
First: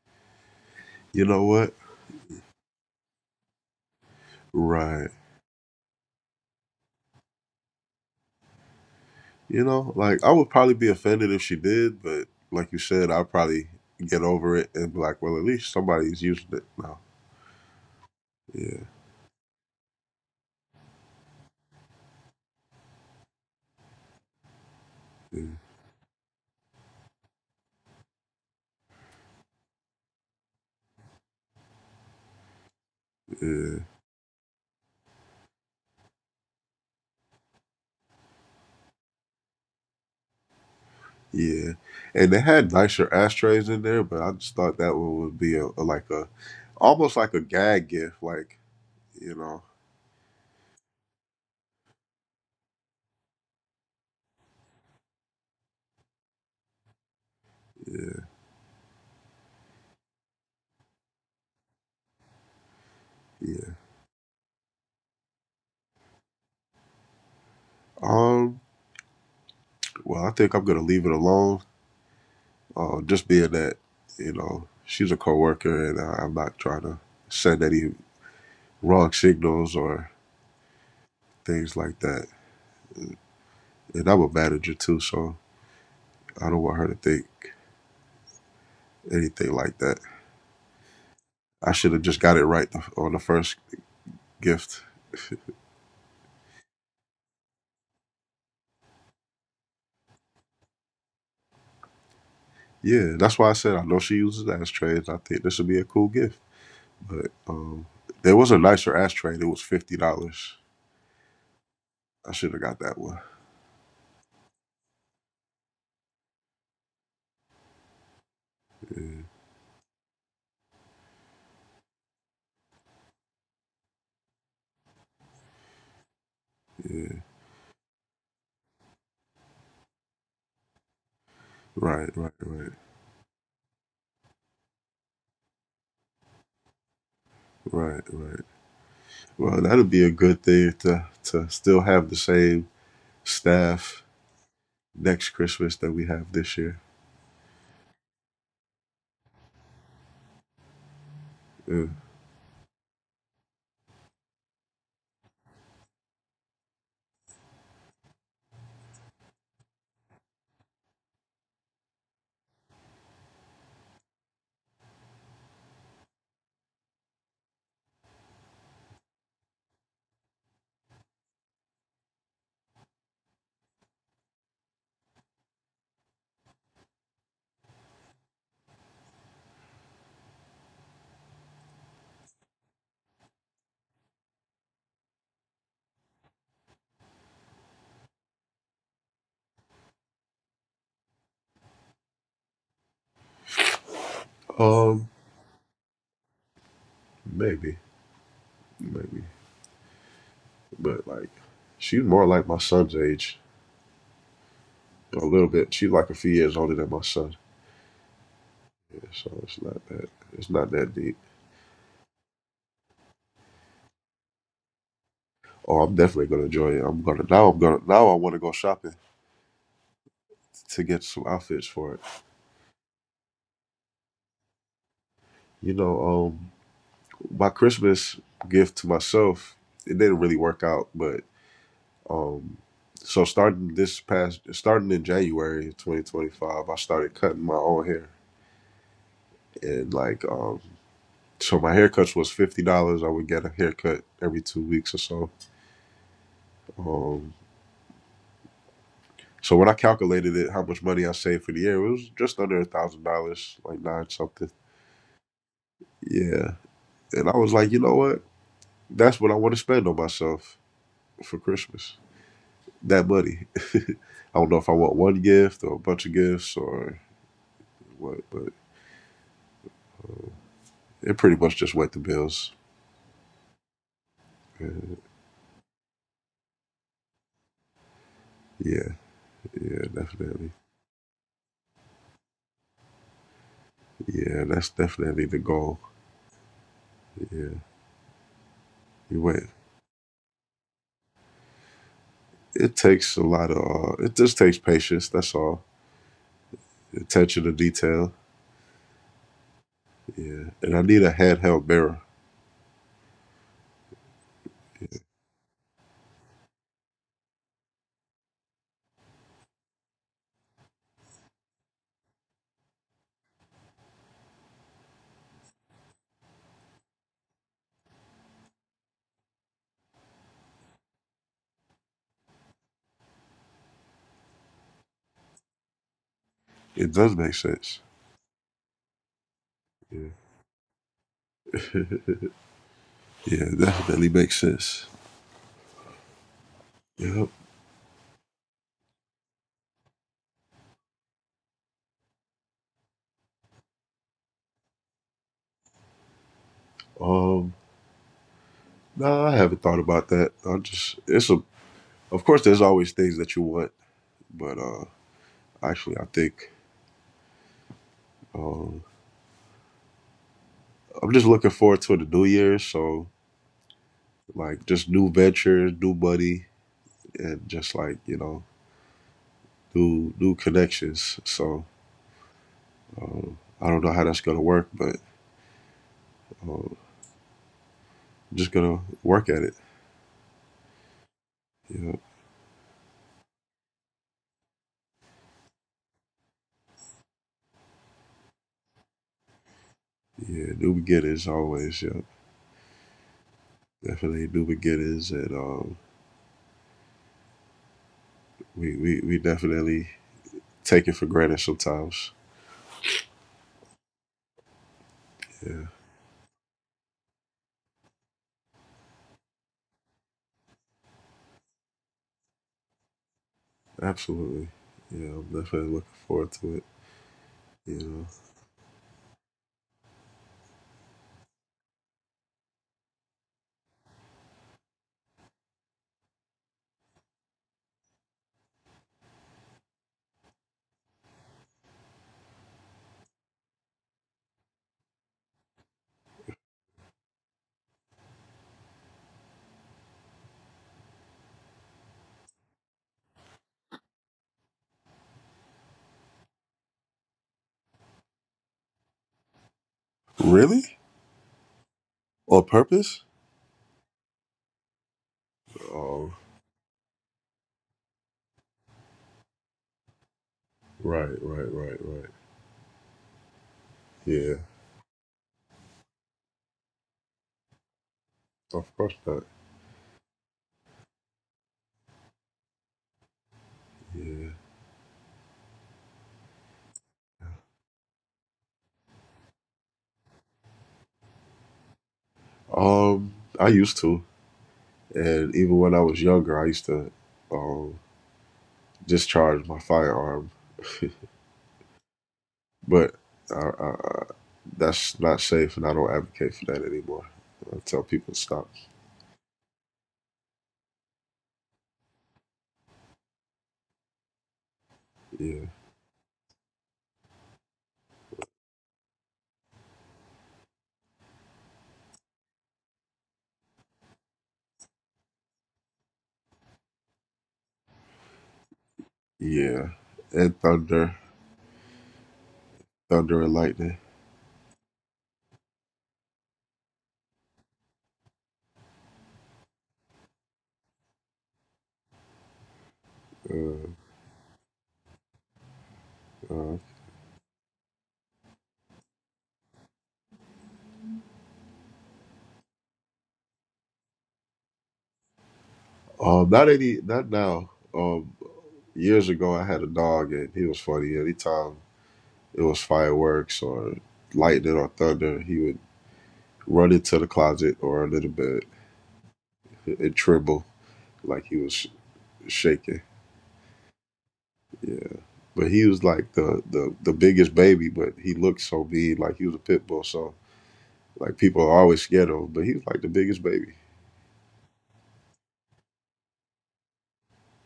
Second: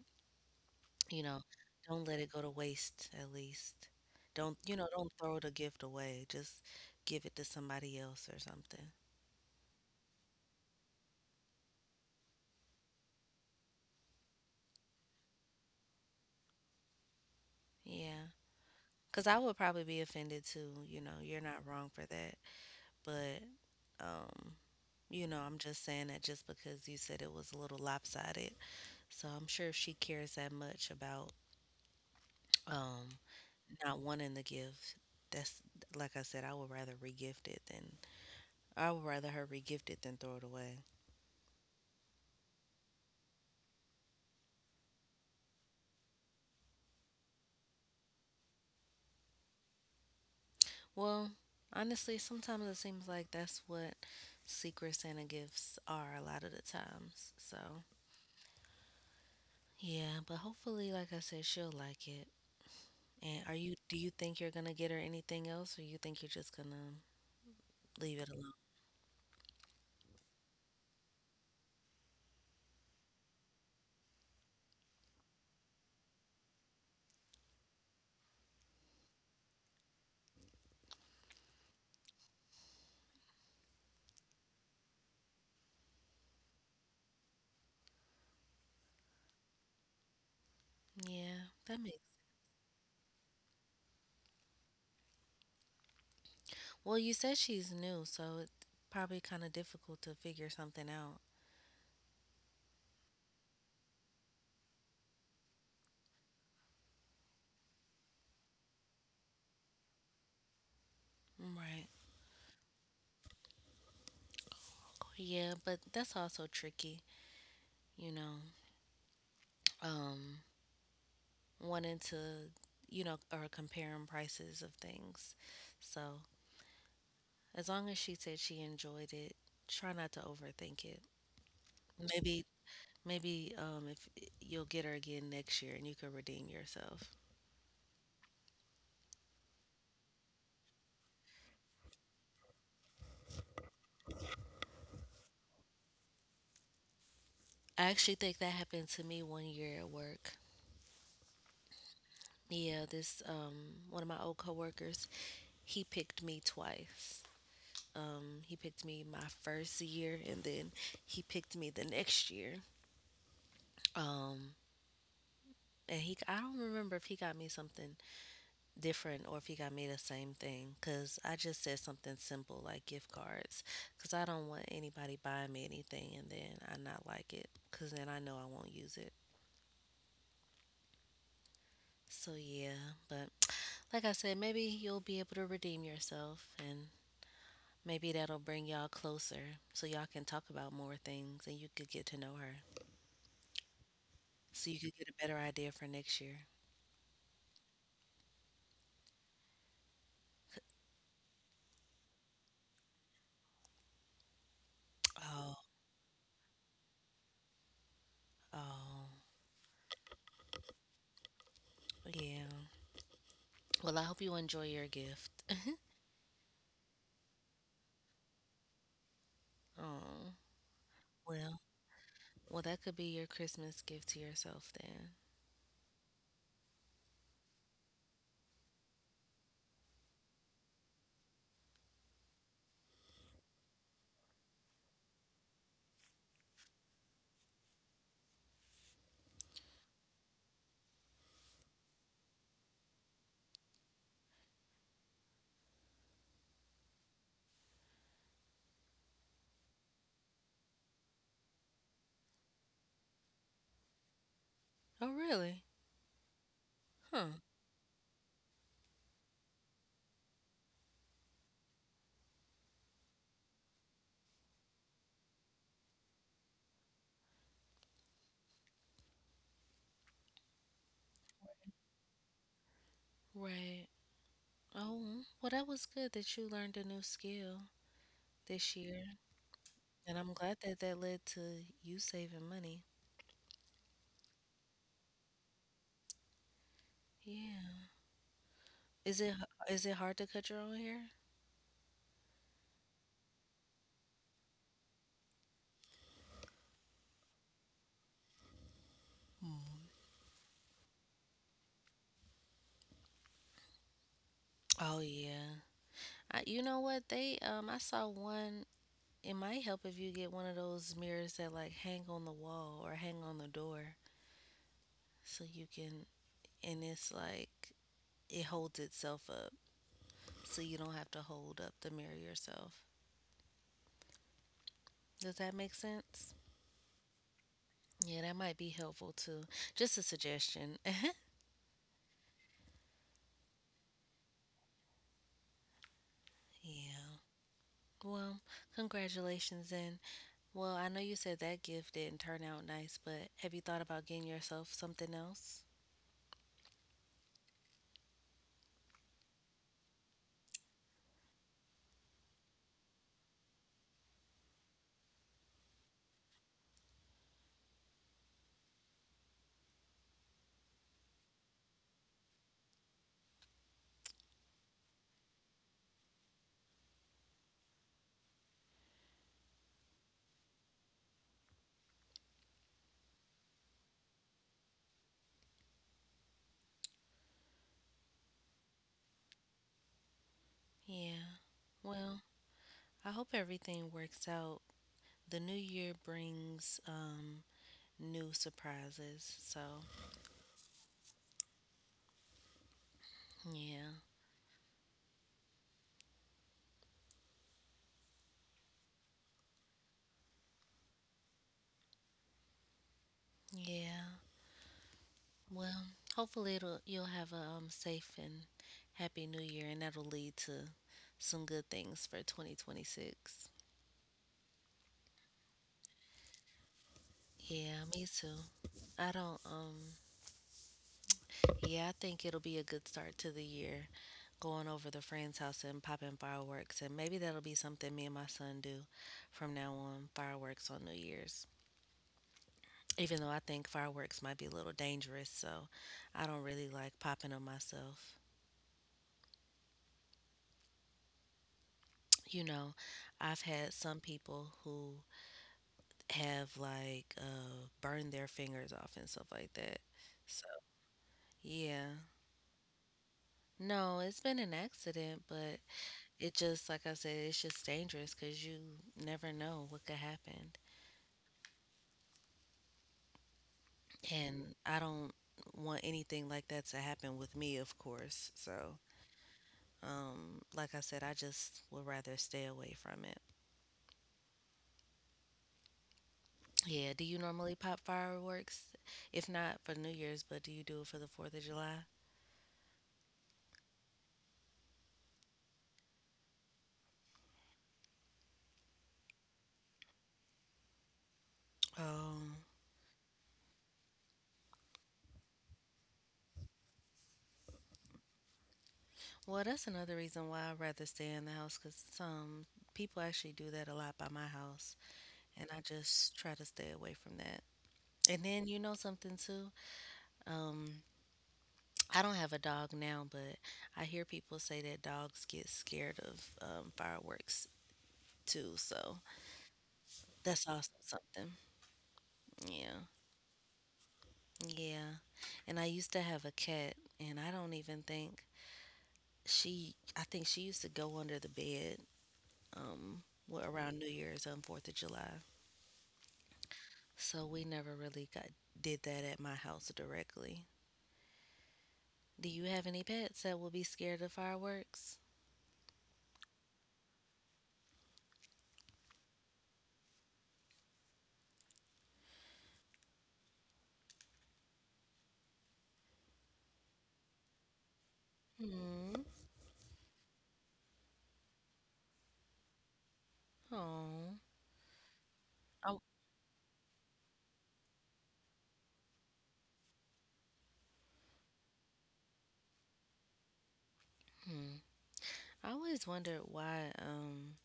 [SPEAKER 1] you
[SPEAKER 2] You
[SPEAKER 1] know,
[SPEAKER 2] know what?
[SPEAKER 1] don't let it go to waste. At least don't, you know,
[SPEAKER 2] Right.
[SPEAKER 1] don't throw the gift away, just give it to somebody else or something.
[SPEAKER 2] You know, like I would probably be offended if she did, but like you said, I'll probably get over it and be like, well, at least somebody's using it now.
[SPEAKER 1] Yeah,
[SPEAKER 2] Yeah,
[SPEAKER 1] because I would probably be offended too. You know, you're not wrong for that, but um you know,
[SPEAKER 2] yeah,
[SPEAKER 1] I'm just saying that just because you said it was a little lopsided, so I'm sure if she cares that much about um
[SPEAKER 2] yeah,
[SPEAKER 1] not wanting to give, that's, like I said, I would rather her regift it than throw it away.
[SPEAKER 2] yeah. And they had nicer ashtrays in there, but I just thought that one would be a like a almost like a gag gift, you know.
[SPEAKER 1] Well, honestly, sometimes it seems like that's what Secret Santa gifts are a lot of the times, so
[SPEAKER 2] Yeah,
[SPEAKER 1] yeah, but hopefully, like I said, she'll like it. and are
[SPEAKER 2] yeah.
[SPEAKER 1] you do you think you're gonna get her anything else, or you think you're just gonna leave it alone?
[SPEAKER 2] Um. Well, I think I'm gonna leave it alone. Just being that, you know, she's a coworker, and I'm not trying to send any wrong signals or things like that. And I'm a manager too, so I don't want her to think anything like that.
[SPEAKER 1] Yeah,
[SPEAKER 2] I
[SPEAKER 1] that
[SPEAKER 2] should
[SPEAKER 1] makes—
[SPEAKER 2] have just got it right on the first gift.
[SPEAKER 1] well, you said she's new, so it's probably kind of difficult to figure something out
[SPEAKER 2] Yeah, that's why I said I know she uses ashtrays. I think this would be a cool gift. But there was a nicer ashtray. It was $50.
[SPEAKER 1] right.
[SPEAKER 2] I should have got that one.
[SPEAKER 1] Yeah, but that's also tricky, you know,
[SPEAKER 2] Yeah,
[SPEAKER 1] um, wanting to, you know, or comparing prices of things. So
[SPEAKER 2] yeah.
[SPEAKER 1] as long as she said she enjoyed it, try not to overthink it.
[SPEAKER 2] Right, right,
[SPEAKER 1] Maybe,
[SPEAKER 2] right,
[SPEAKER 1] maybe if you'll get her again next year, and you can redeem yourself.
[SPEAKER 2] right, right. Well, that'll be a good thing to still have the same staff next Christmas that we have this year.
[SPEAKER 1] I actually think that happened to me one year at work.
[SPEAKER 2] Yeah.
[SPEAKER 1] Yeah, this one of my old coworkers, he picked me twice. He picked me my first year, and then he picked me the next year. Um, I don't remember if he got me something different or if he got me the same thing, because I just said something simple like gift cards, because I don't want anybody buying me anything and then I not like it because then I know I won't use it. So, yeah, but like I said, maybe you'll be able to redeem yourself, and maybe that'll bring y'all closer so y'all can talk about more things and you could get to know her, so you could get
[SPEAKER 2] Um,
[SPEAKER 1] a better idea for next year.
[SPEAKER 2] Maybe, maybe. But like, she's more like my son's age a little
[SPEAKER 1] Oh,
[SPEAKER 2] bit. She's like a few years older than my son,
[SPEAKER 1] oh,
[SPEAKER 2] yeah, so it's not that deep.
[SPEAKER 1] yeah. Well, I hope you enjoy your gift.
[SPEAKER 2] Oh, I'm definitely gonna enjoy it. I'm gonna now. I want to go shopping
[SPEAKER 1] Oh,
[SPEAKER 2] to get some
[SPEAKER 1] well,
[SPEAKER 2] outfits for it.
[SPEAKER 1] well, that could be your Christmas gift to yourself then.
[SPEAKER 2] You know, um, my Christmas gift to myself it didn't really work out, but um, starting this past starting in January 2025, I started cutting my own hair and So my haircuts was $50. I would get a haircut every 2 weeks or so. Um, so when I calculated it, how much money I saved for the year, it was just under $1,000, like nine something.
[SPEAKER 1] Oh, really?
[SPEAKER 2] Yeah, and
[SPEAKER 1] Huh.
[SPEAKER 2] I was like, you know what? That's what I want to spend on myself for Christmas. That money. I don't know if I want one gift or a bunch of gifts or what, but it pretty much just went to bills.
[SPEAKER 1] Right.
[SPEAKER 2] Yeah,
[SPEAKER 1] Oh, well, that was good that you learned a new skill this
[SPEAKER 2] yeah,
[SPEAKER 1] year,
[SPEAKER 2] yeah,
[SPEAKER 1] and I'm
[SPEAKER 2] definitely.
[SPEAKER 1] glad that that led to you saving money.
[SPEAKER 2] Yeah, that's definitely the goal. Yeah,
[SPEAKER 1] Yeah.
[SPEAKER 2] you
[SPEAKER 1] Is it
[SPEAKER 2] went
[SPEAKER 1] is it hard to cut your own hair?
[SPEAKER 2] it takes a lot of, it just takes patience. That's all. Attention to detail. Yeah. And I need a handheld mirror.
[SPEAKER 1] Oh yeah. You know what? They I saw one— it might help if you get one of those mirrors that like hang on the wall or hang on the door, so you can— and it's like it holds itself up so you don't have to hold up the mirror yourself. Does that make sense?
[SPEAKER 2] It does make sense.
[SPEAKER 1] Yeah, that might be helpful too. Just a
[SPEAKER 2] Yeah.
[SPEAKER 1] suggestion. Yeah.
[SPEAKER 2] Yeah, it definitely makes sense. Yep.
[SPEAKER 1] Well, congratulations then. Well, I know you said that gift didn't turn out nice, but have you thought about getting yourself something else?
[SPEAKER 2] Um, no, nah, I haven't thought about that. I just, it's a, Of course, there's always things that you want, but, actually, I think, um, I'm just looking forward to the new year. So, like, just new ventures, new money, and just like, you know, new connections. So, I don't know how that's going to work, but Um, just gonna work at it.
[SPEAKER 1] Yeah.
[SPEAKER 2] You know.
[SPEAKER 1] Well, I hope everything works out. The new year brings new surprises. So,
[SPEAKER 2] Yeah, new beginnings always. Yeah,
[SPEAKER 1] yeah.
[SPEAKER 2] definitely new beginnings, and we definitely take it for granted sometimes.
[SPEAKER 1] Yeah.
[SPEAKER 2] Yeah,
[SPEAKER 1] Well, hopefully it'll— you'll have a safe and happy new year, and that'll lead to some good things for 2026.
[SPEAKER 2] absolutely. Yeah, I'm definitely looking forward to it.
[SPEAKER 1] Yeah,
[SPEAKER 2] You
[SPEAKER 1] me too. I don't Yeah, I think it'll be a good start to the year, going over to friend's house and popping fireworks, and maybe that'll be something me and my son do from now on, fireworks on New Year's. Even though I think fireworks might be a little dangerous, so I don't really like popping on myself. You know, I've had some people who have like burned their fingers off and stuff like that.
[SPEAKER 2] know,
[SPEAKER 1] So,
[SPEAKER 2] really
[SPEAKER 1] yeah.
[SPEAKER 2] on purpose?
[SPEAKER 1] No, it's been an accident, but
[SPEAKER 2] Oh,
[SPEAKER 1] it just, like I said, it's just dangerous because you never know what could happen.
[SPEAKER 2] right, right, right, right. Yeah,
[SPEAKER 1] And I don't want anything like that to happen with me, of course.
[SPEAKER 2] of
[SPEAKER 1] So,
[SPEAKER 2] course not.
[SPEAKER 1] like I said, I just would rather stay away from it.
[SPEAKER 2] Yeah.
[SPEAKER 1] Yeah. Do you normally pop fireworks? If not for New Year's, but do you do it for the 4th of July?
[SPEAKER 2] Um, I used to, and even when I was younger, I used to um discharge my firearm,
[SPEAKER 1] Um,
[SPEAKER 2] but I I, that's not safe, and I don't advocate for that anymore. I tell people to stop.
[SPEAKER 1] well, that's another reason why I'd rather stay in the house, because some people actually do that a lot by my house,
[SPEAKER 2] Yeah,
[SPEAKER 1] and I just try to stay away from that. And then you know something too? Um, I don't have a dog now, but I hear people say that dogs get scared of fireworks too, so
[SPEAKER 2] yeah, and
[SPEAKER 1] that's also
[SPEAKER 2] thunder,
[SPEAKER 1] something. Yeah,
[SPEAKER 2] thunder and lightning.
[SPEAKER 1] yeah. And I used to have a cat, and I don't even think she I think she used to go under the bed
[SPEAKER 2] Uh,
[SPEAKER 1] around New Year's and 4th of July.
[SPEAKER 2] uh,
[SPEAKER 1] So we never really got did that at my house directly. Do you have any pets that will be scared of fireworks?
[SPEAKER 2] Not any, not now. Years ago, I had a dog, and he was funny. Anytime it was fireworks or lightning or thunder, he would run into the closet or under the bed
[SPEAKER 1] Hmm.
[SPEAKER 2] and tremble like he was shaking.
[SPEAKER 1] Oh.
[SPEAKER 2] Yeah, but he
[SPEAKER 1] Oh.
[SPEAKER 2] was like the biggest baby, but he looked so big, like he was a pit bull. So like people are always scared of him, but he's like the biggest baby.
[SPEAKER 1] Hmm. I always wondered why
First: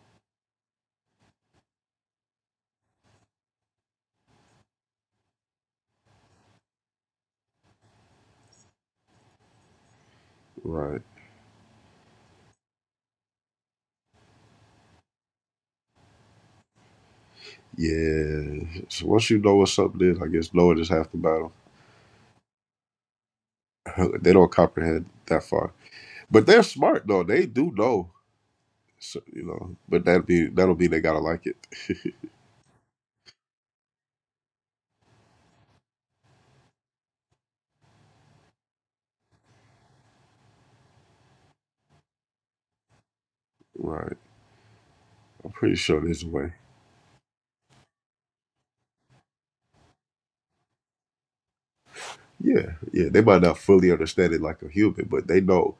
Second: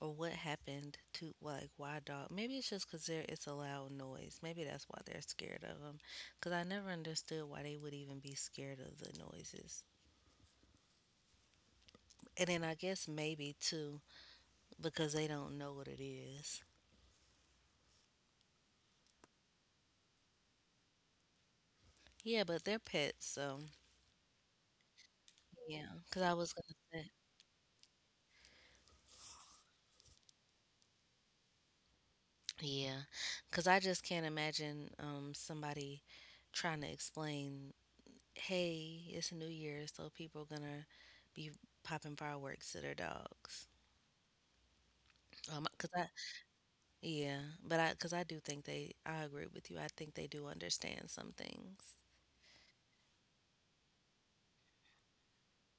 [SPEAKER 1] or what happened to, like, why dog— maybe it's just because there— it's a loud noise, maybe that's why they're scared of them, because I never understood why they would even be scared of the noises.
[SPEAKER 2] Right.
[SPEAKER 1] And then I guess maybe too, because they don't know what it is.
[SPEAKER 2] Yeah. So once you know what's up there, I guess knowing is half the battle.
[SPEAKER 1] Yeah, but they're pets, so
[SPEAKER 2] They don't comprehend that far.
[SPEAKER 1] yeah. Because I
[SPEAKER 2] But
[SPEAKER 1] was
[SPEAKER 2] they're
[SPEAKER 1] gonna
[SPEAKER 2] smart
[SPEAKER 1] say,
[SPEAKER 2] though. They do know. So, you know, but that'd be they gotta like it.
[SPEAKER 1] yeah, because I just can't imagine somebody trying to explain, hey, it's New Year, so people gonna be popping fireworks, to their dogs.
[SPEAKER 2] Right. I'm pretty
[SPEAKER 1] Cause
[SPEAKER 2] sure
[SPEAKER 1] I
[SPEAKER 2] there's a way.
[SPEAKER 1] Yeah, but I cause I do think they— I agree with you. I think they do understand some things.
[SPEAKER 2] Yeah, yeah. They might not fully understand it like a human, but they know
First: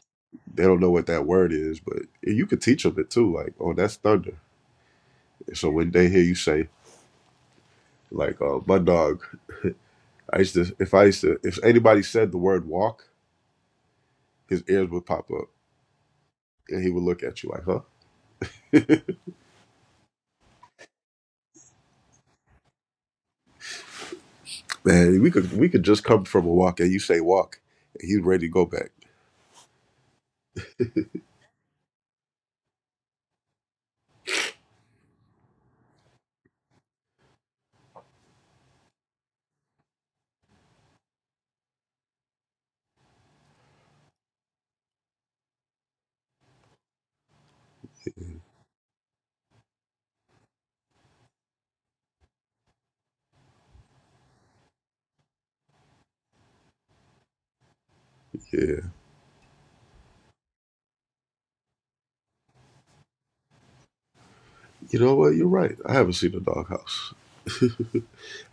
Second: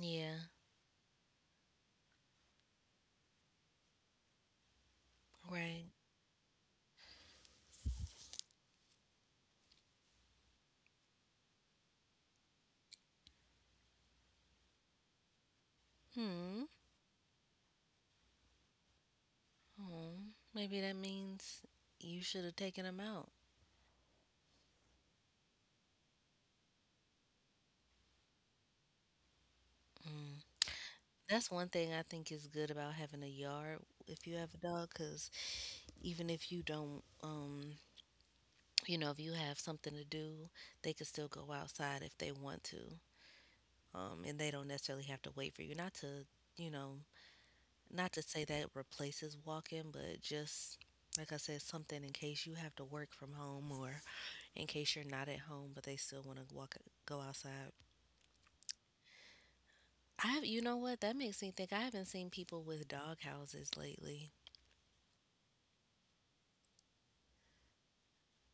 [SPEAKER 1] Yeah,
[SPEAKER 2] they don't know what that word is, but you could teach them it too. Like, oh, that's thunder. So
[SPEAKER 1] right.
[SPEAKER 2] when they hear you say, like, my dog, I used to, if anybody said the word walk, his ears would pop up
[SPEAKER 1] Hmm.
[SPEAKER 2] and he would look at you like, huh?
[SPEAKER 1] Oh. Maybe that means you should have taken them out.
[SPEAKER 2] Man, we could just come from a walk and you say walk. And he's ready to go back.
[SPEAKER 1] That's one thing I think is good about having a yard if you have a dog. Cause even if you don't, you know, if you have something to do, they can still go outside if they want to. And they don't necessarily have to wait for you. Not to, you know, not to say that replaces walking, but just, like I said, something in case you have to work from home or in case you're not at home, but they still want to walk, go outside.
[SPEAKER 2] Yeah.
[SPEAKER 1] You know what? That makes me think, I haven't seen people with dog houses lately.
[SPEAKER 2] You know what? You're right. I haven't seen a doghouse.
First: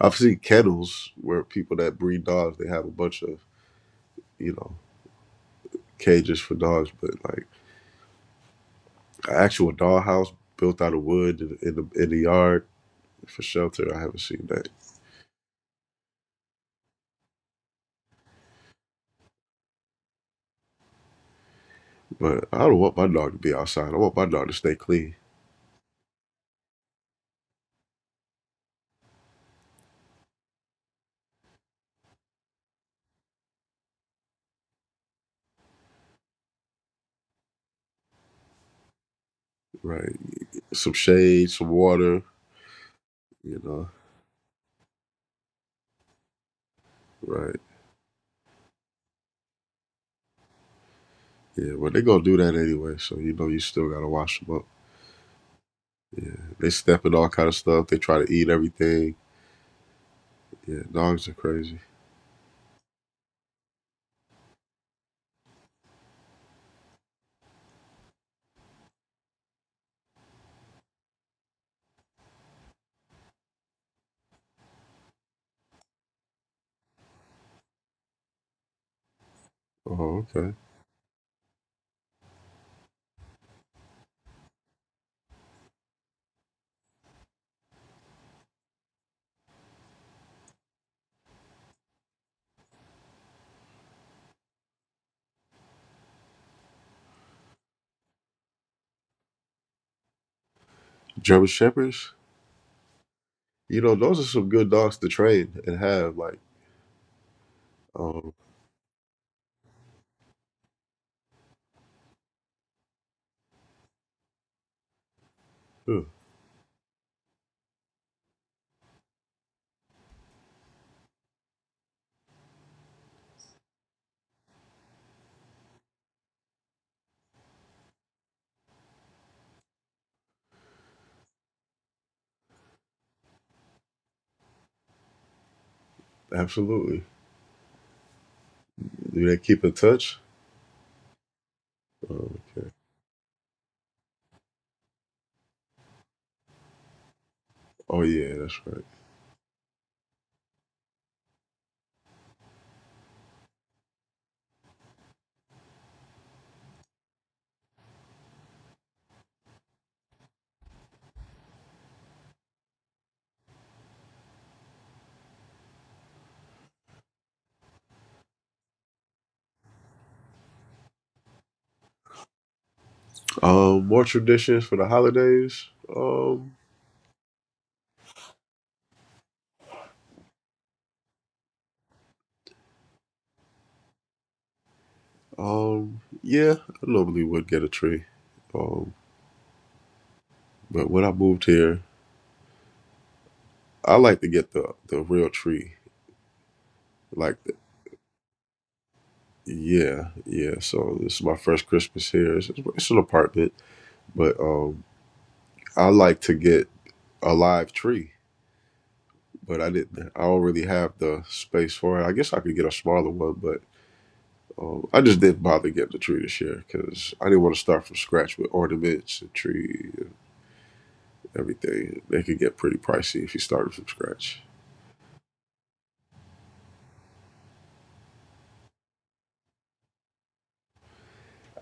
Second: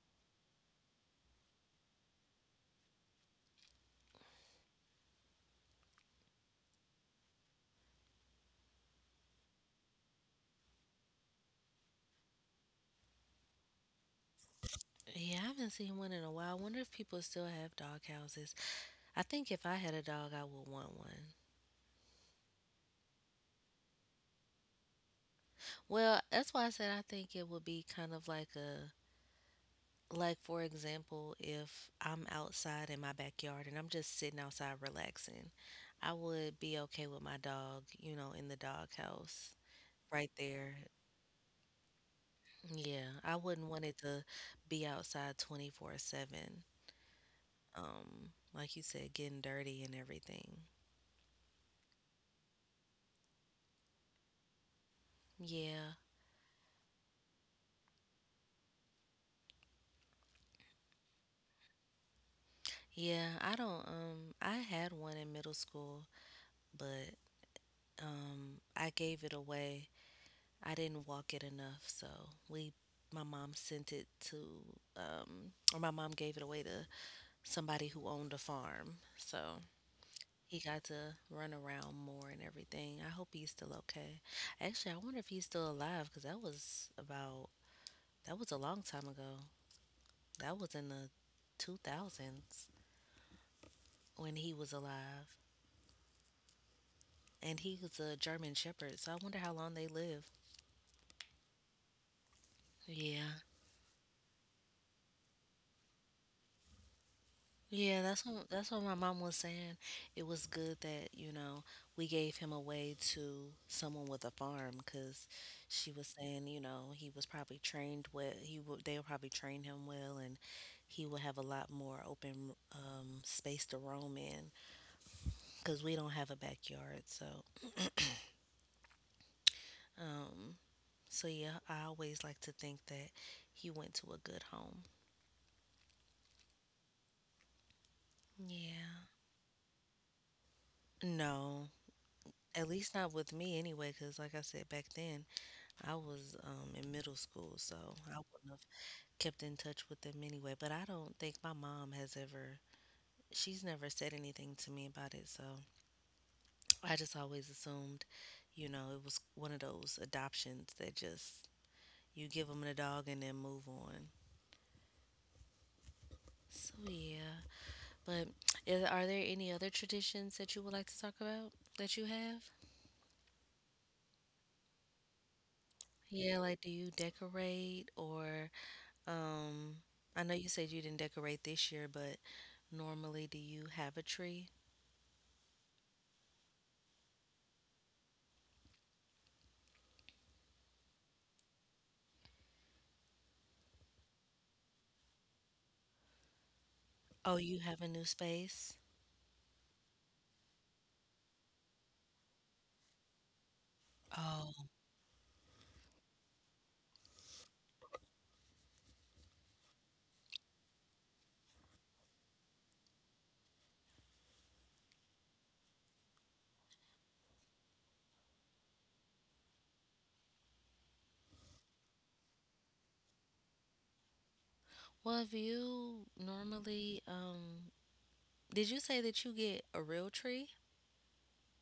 [SPEAKER 2] I've seen kennels where people that breed dogs, they have a bunch of, you know, cages for dogs, but like an actual doghouse built out of wood in the yard for shelter, I haven't seen that.
[SPEAKER 1] Yeah, I haven't seen one in a while. I wonder if people still have dog houses. I think if I had a dog, I would want one.
[SPEAKER 2] But I don't want my dog to be outside. I want my dog to stay clean.
[SPEAKER 1] Well, that's why I said I think it would be kind of like a— like for example, if I'm outside in my backyard and I'm just sitting outside relaxing, I would be okay with my dog, you know, in the dog house
[SPEAKER 2] Right.
[SPEAKER 1] right there.
[SPEAKER 2] Some shade, some water,
[SPEAKER 1] Yeah, I
[SPEAKER 2] you
[SPEAKER 1] wouldn't want
[SPEAKER 2] know.
[SPEAKER 1] it to be outside 24/7.
[SPEAKER 2] Right.
[SPEAKER 1] Like you said, getting dirty and everything.
[SPEAKER 2] Yeah, well, they gonna do that anyway, so you know you still gotta wash them up.
[SPEAKER 1] Yeah,
[SPEAKER 2] Yeah, they step in all kind of stuff. They try to eat everything. Yeah, dogs are crazy.
[SPEAKER 1] yeah, I don't I had one in middle school, but I gave it away. I didn't walk it enough, so we my mom sent it to or my mom gave it away to somebody who owned a farm. So
[SPEAKER 2] Oh, okay.
[SPEAKER 1] he got to run around more and everything. I hope he's still okay. Actually, I wonder if he's still alive, cuz that was about— that was a long time ago. That was in the 2000s when he was alive. And he was a German Shepherd. So I wonder how long they live.
[SPEAKER 2] German shepherds.
[SPEAKER 1] Yeah.
[SPEAKER 2] You know, those are some good dogs to train and have. Like,
[SPEAKER 1] Yeah, that's
[SPEAKER 2] um,
[SPEAKER 1] what that's what my mom was saying. It was good that we gave him away to someone with a farm because she
[SPEAKER 2] yeah,
[SPEAKER 1] was saying he was probably trained well. He would They will probably train him well, and he will have a lot more open space to roam in because we don't have a backyard. Um, so yeah, I always like to think that he went to a good home.
[SPEAKER 2] absolutely.
[SPEAKER 1] Yeah.
[SPEAKER 2] Do they keep in touch?
[SPEAKER 1] No,
[SPEAKER 2] Oh,
[SPEAKER 1] at
[SPEAKER 2] okay.
[SPEAKER 1] least not with me anyway, because like I said back then, I was in middle school, so
[SPEAKER 2] Oh
[SPEAKER 1] I
[SPEAKER 2] yeah,
[SPEAKER 1] wouldn't
[SPEAKER 2] that's
[SPEAKER 1] have
[SPEAKER 2] right.
[SPEAKER 1] kept in touch with them anyway. But I don't think my mom she's never said anything to me about it. So I just always assumed, it was one of those adoptions that just you give them the dog and then move on. So yeah, but are there any other traditions that you would like to talk about that you have?
[SPEAKER 2] More traditions for the holidays.
[SPEAKER 1] Yeah,
[SPEAKER 2] Um,
[SPEAKER 1] like, do you decorate? Or Um, I know you said you didn't decorate this year, but normally do you have a tree?
[SPEAKER 2] yeah, I normally would get a tree. Um, but when I moved here, I like to get the real tree
[SPEAKER 1] Oh,
[SPEAKER 2] like
[SPEAKER 1] you have a new space?
[SPEAKER 2] yeah, yeah. So this is my first Christmas here. It's an apartment, but
[SPEAKER 1] Oh.
[SPEAKER 2] I like to get a live tree, but I didn't. I don't really have the space for it. I guess I could get a smaller one, but I just didn't bother getting the tree this year because I didn't want to start from scratch with ornaments and tree and everything. They could get pretty pricey if you started from scratch.
[SPEAKER 1] Well, if you normally, did you say that you get a real tree?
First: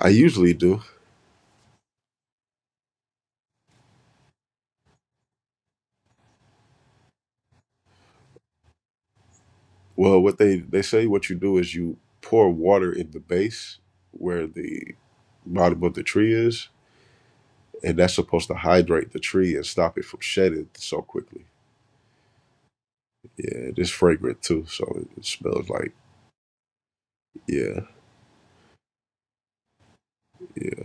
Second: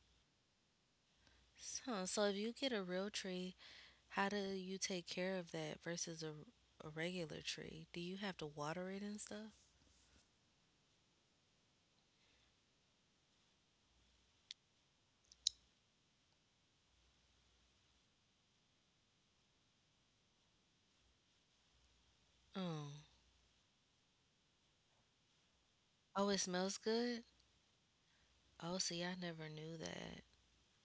[SPEAKER 2] I usually do.
[SPEAKER 1] Huh, so if you get a real tree, how do you take care of that versus a regular tree? Do you have to water it and stuff?
[SPEAKER 2] Well, what they say what you do is you pour water in the base where the bottom of the tree is and that's supposed to hydrate the tree and stop it from shedding so quickly.
[SPEAKER 1] Oh.
[SPEAKER 2] Yeah, it's fragrant too, so it smells like
[SPEAKER 1] Oh, it smells good?
[SPEAKER 2] yeah,
[SPEAKER 1] Oh, see, I never knew that.
[SPEAKER 2] yeah,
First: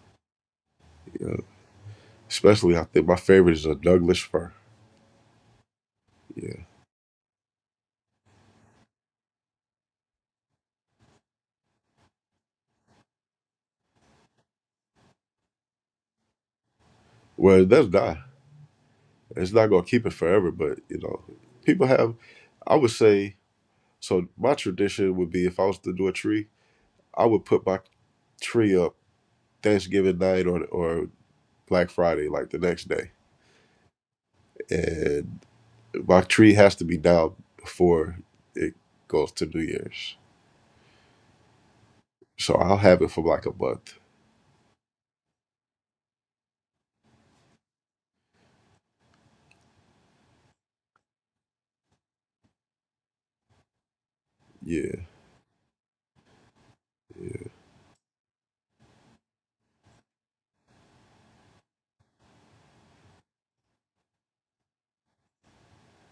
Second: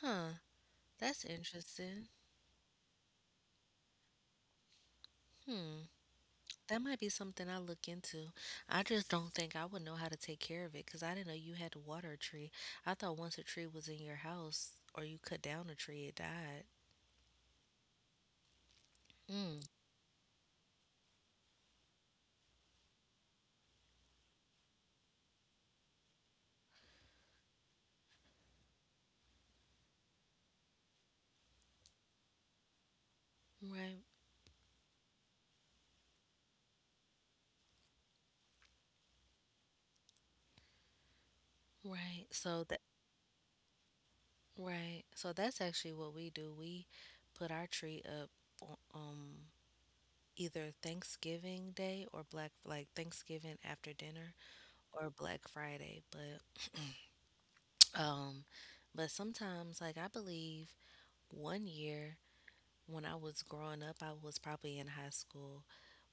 [SPEAKER 1] Huh, that's
[SPEAKER 2] yeah.
[SPEAKER 1] interesting.
[SPEAKER 2] Especially I think my favorite is a Douglas fir.
[SPEAKER 1] Hmm.
[SPEAKER 2] Yeah,
[SPEAKER 1] That might be something I look into. I just don't think I would know how to take care of it because I didn't know you had to water a tree. I thought once a tree was in your house or you cut down a tree, it died.
[SPEAKER 2] well, it does die. It's
[SPEAKER 1] Mm,
[SPEAKER 2] not gonna keep it forever, but you know, people have. I would say so. My tradition would be if I was to do a tree, I would put my tree up Thanksgiving night or Black Friday, like the next day,
[SPEAKER 1] right,
[SPEAKER 2] and my tree has to be down before it goes to New Year's.
[SPEAKER 1] right.
[SPEAKER 2] So
[SPEAKER 1] So
[SPEAKER 2] I'll
[SPEAKER 1] that
[SPEAKER 2] have it for like a month.
[SPEAKER 1] right. So that's actually what we do. We put our tree up o- um either Thanksgiving Day or Black like Thanksgiving after dinner
[SPEAKER 2] Yeah.
[SPEAKER 1] or Black Friday.
[SPEAKER 2] Yeah.
[SPEAKER 1] Um but sometimes, like, I believe one year when I was growing up, I was probably in high school.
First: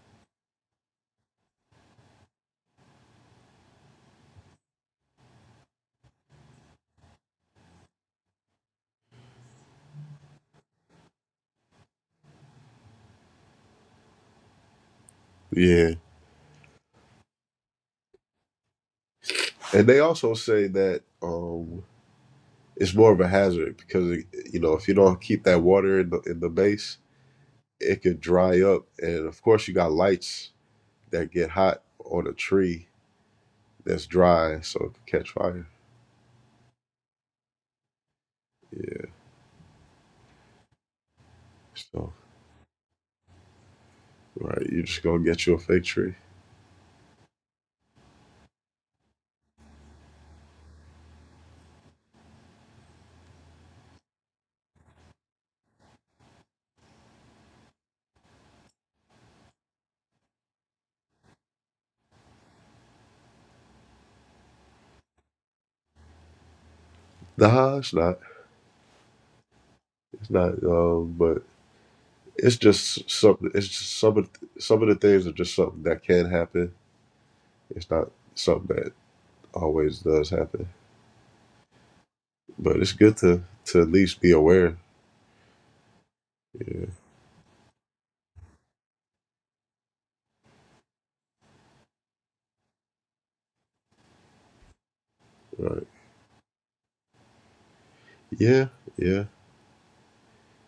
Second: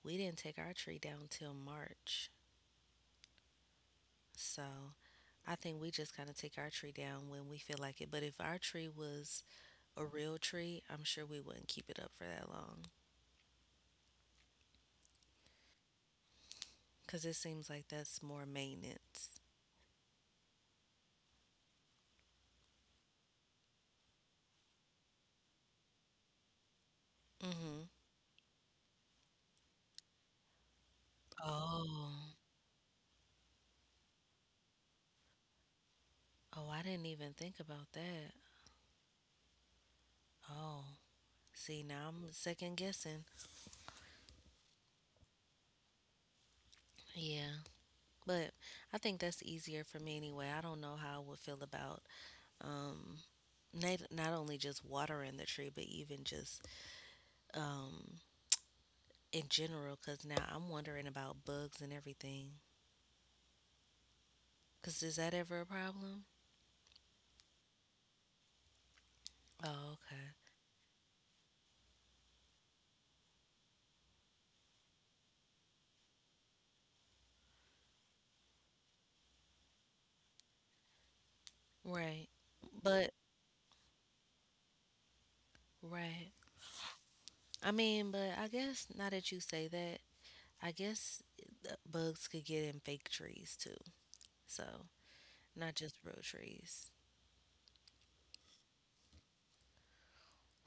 [SPEAKER 1] We didn't take our tree down till March. So I think we just kind of take our tree down when we feel like it. But if our tree was a real tree, I'm sure we wouldn't keep it up for that long
[SPEAKER 2] Yeah.
[SPEAKER 1] because it seems like that's more maintenance.
[SPEAKER 2] And they also say that it's more of a hazard because you know, if you don't keep that water in the base,
[SPEAKER 1] Mm-hmm.
[SPEAKER 2] it could dry up and of course you got lights that get hot on a
[SPEAKER 1] Oh,
[SPEAKER 2] tree that's dry so it could catch fire.
[SPEAKER 1] oh, I didn't even think about that.
[SPEAKER 2] Yeah.
[SPEAKER 1] Oh, see, now
[SPEAKER 2] So
[SPEAKER 1] I'm second guessing.
[SPEAKER 2] right, you just gonna get you a fake tree.
[SPEAKER 1] Yeah, but I think that's easier for me anyway. I don't know how I would feel about um, not only just watering the tree, but even just um, in general. Because now I'm wondering about bugs and everything. Because is that ever a problem?
[SPEAKER 2] Nah, it's not.
[SPEAKER 1] Oh,
[SPEAKER 2] It's
[SPEAKER 1] okay.
[SPEAKER 2] not but it's just some of the things are just something that can happen. It's not something that always does happen.
[SPEAKER 1] Right.
[SPEAKER 2] But it's
[SPEAKER 1] But,
[SPEAKER 2] good to at least be aware.
[SPEAKER 1] right.
[SPEAKER 2] Yeah.
[SPEAKER 1] I mean, but I guess now that you say that, I guess the bugs could get in fake trees too. So, not
[SPEAKER 2] Right.
[SPEAKER 1] just real trees.
[SPEAKER 2] Yeah. Yeah.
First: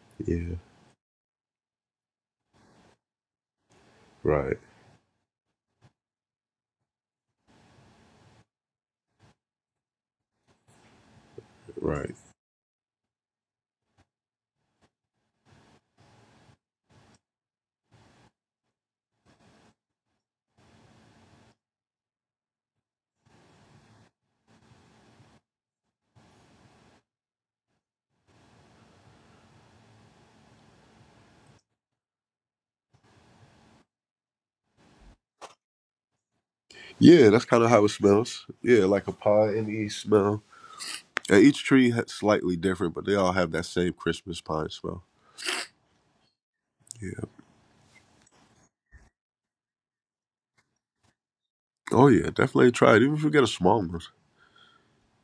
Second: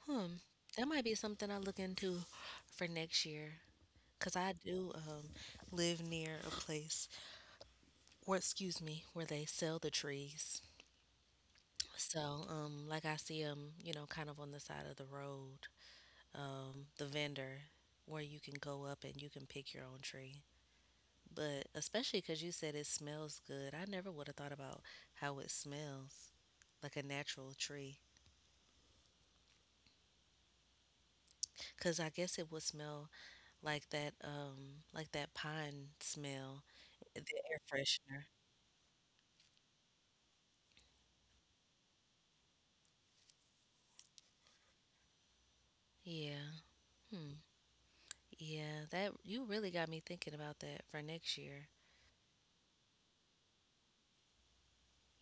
[SPEAKER 1] Hmm.
[SPEAKER 2] Yeah.
[SPEAKER 1] That might be something I look into for next year. Because I
[SPEAKER 2] Right.
[SPEAKER 1] do live near a place where, excuse me, where they sell the trees.
[SPEAKER 2] Right.
[SPEAKER 1] So, like I see them, kind of on the side of the road, the vendor where you can go up and you can pick your own tree. But especially because you said it smells good, I never would have thought about how it smells like a natural tree. Because I guess it would smell like that pine smell,
[SPEAKER 2] Yeah,
[SPEAKER 1] the
[SPEAKER 2] that's
[SPEAKER 1] air
[SPEAKER 2] kind of how it
[SPEAKER 1] freshener.
[SPEAKER 2] smells. Yeah, like a pie in the east smell. And each tree has slightly different, but they all have that same Christmas pine smell.
[SPEAKER 1] Yeah.
[SPEAKER 2] Yeah.
[SPEAKER 1] Hmm. Yeah, that you really got me thinking about that for next year.
[SPEAKER 2] Oh yeah, definitely try it. Even if you get a small one.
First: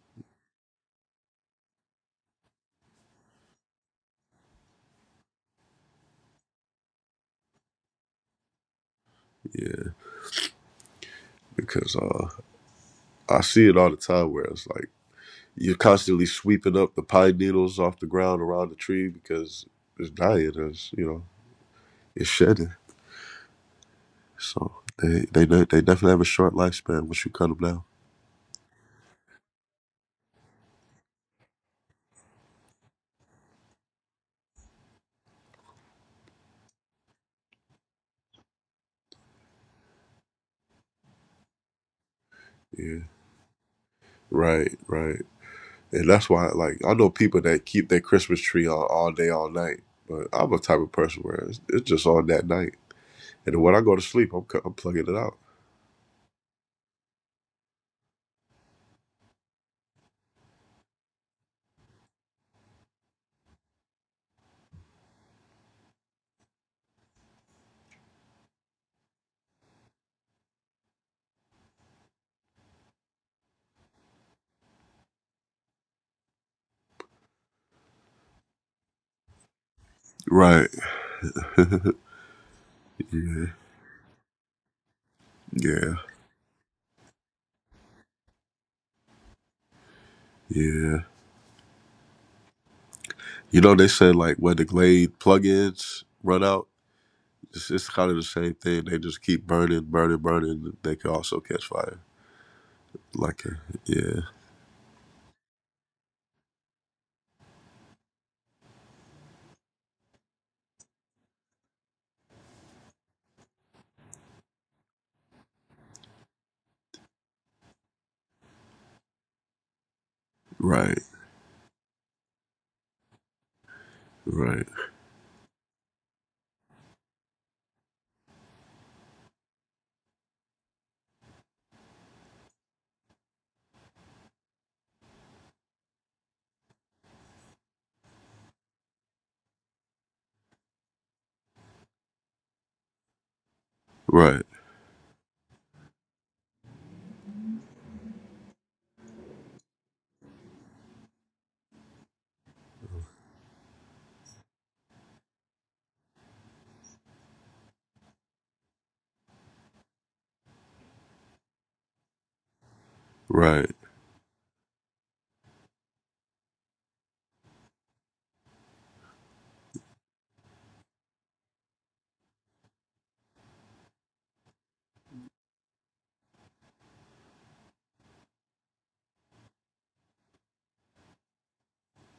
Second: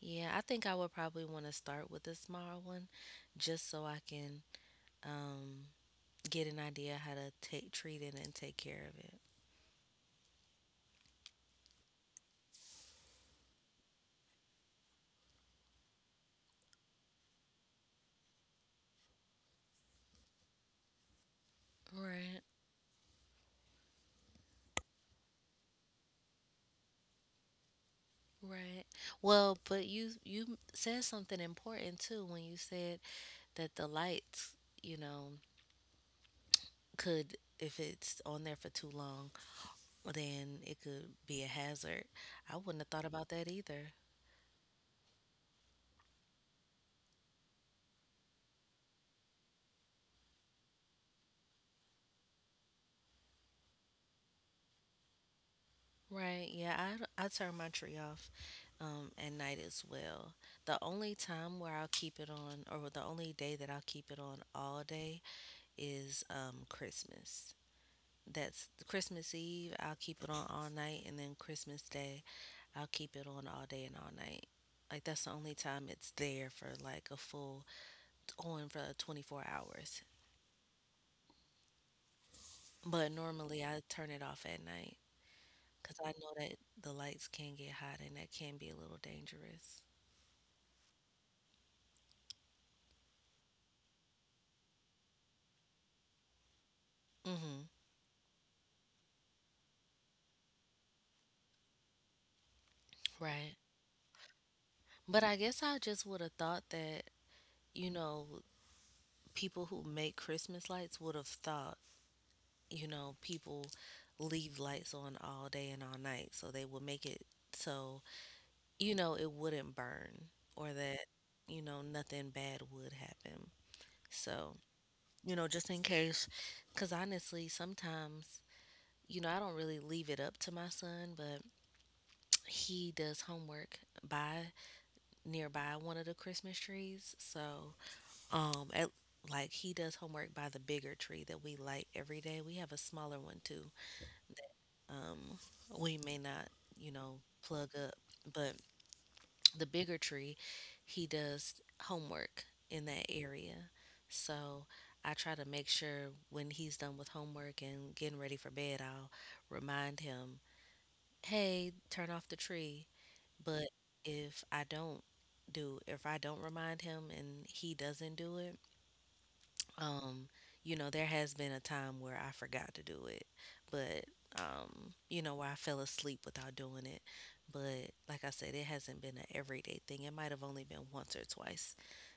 [SPEAKER 1] Yeah, I think I would probably want to start with a small one just so I can um, get an idea how to take treat it and take care of it.
[SPEAKER 2] Yeah. Because I see it all the time where it's like you're constantly sweeping up the pine needles off the ground around the tree because it's dying. It's you know it's
[SPEAKER 1] Right,
[SPEAKER 2] shedding. So they definitely have a short lifespan once you cut them down.
[SPEAKER 1] right. Well, but you said something important too when you said that the lights, you know, could if it's on there for too long, then it could be a hazard. I wouldn't have
[SPEAKER 2] Yeah,
[SPEAKER 1] thought about that either.
[SPEAKER 2] right, right. And that's why like I know people that keep their Christmas tree on all day, all night. But I'm a type of person where it's just on that night. And then when I go to sleep, I'm plugging it out.
[SPEAKER 1] Right, yeah, I turn my tree off at night as well. The only time where I'll keep it on, or the only day that I'll keep it on all day, is Christmas. That's Christmas Eve, I'll keep it on all night, and then Christmas Day, I'll keep it on all day and all night. Like, that's the only time it's there for like a full on for 24 hours.
[SPEAKER 2] Right.
[SPEAKER 1] But
[SPEAKER 2] Yeah.
[SPEAKER 1] normally I turn it off at night
[SPEAKER 2] Yeah.
[SPEAKER 1] because I know that the lights can get hot and that can be a little dangerous.
[SPEAKER 2] Yeah. You know, they said like when the Glade plugins run out,
[SPEAKER 1] Hmm.
[SPEAKER 2] It's kind of the same thing. They just keep burning, burning, burning. They can also catch fire. Like, a,
[SPEAKER 1] Right.
[SPEAKER 2] yeah,
[SPEAKER 1] But I guess I just would have thought that, you know, people who make Christmas lights would have thought, people leave lights on all day and all night. So they would make it so, it wouldn't burn or
[SPEAKER 2] right,
[SPEAKER 1] that, nothing bad would happen. So,
[SPEAKER 2] right,
[SPEAKER 1] just in case, because honestly, sometimes, I don't really leave it up to my son, but he does homework by nearby one of the Christmas trees. So, Um, at, like he does homework by the bigger tree that we light every day. We have a smaller one too.
[SPEAKER 2] right,
[SPEAKER 1] Um, we may not, you know, plug up, but the bigger tree, he does homework in that area. So I try to make sure when he's done with homework and getting ready for bed, I'll remind him, hey, turn off the tree. But
[SPEAKER 2] right.
[SPEAKER 1] if I don't if I don't remind him and he doesn't do it, um there has been a time where I forgot to do it, but where I fell asleep without doing it. But like I said, it hasn't been an everyday thing. It might have only been once or twice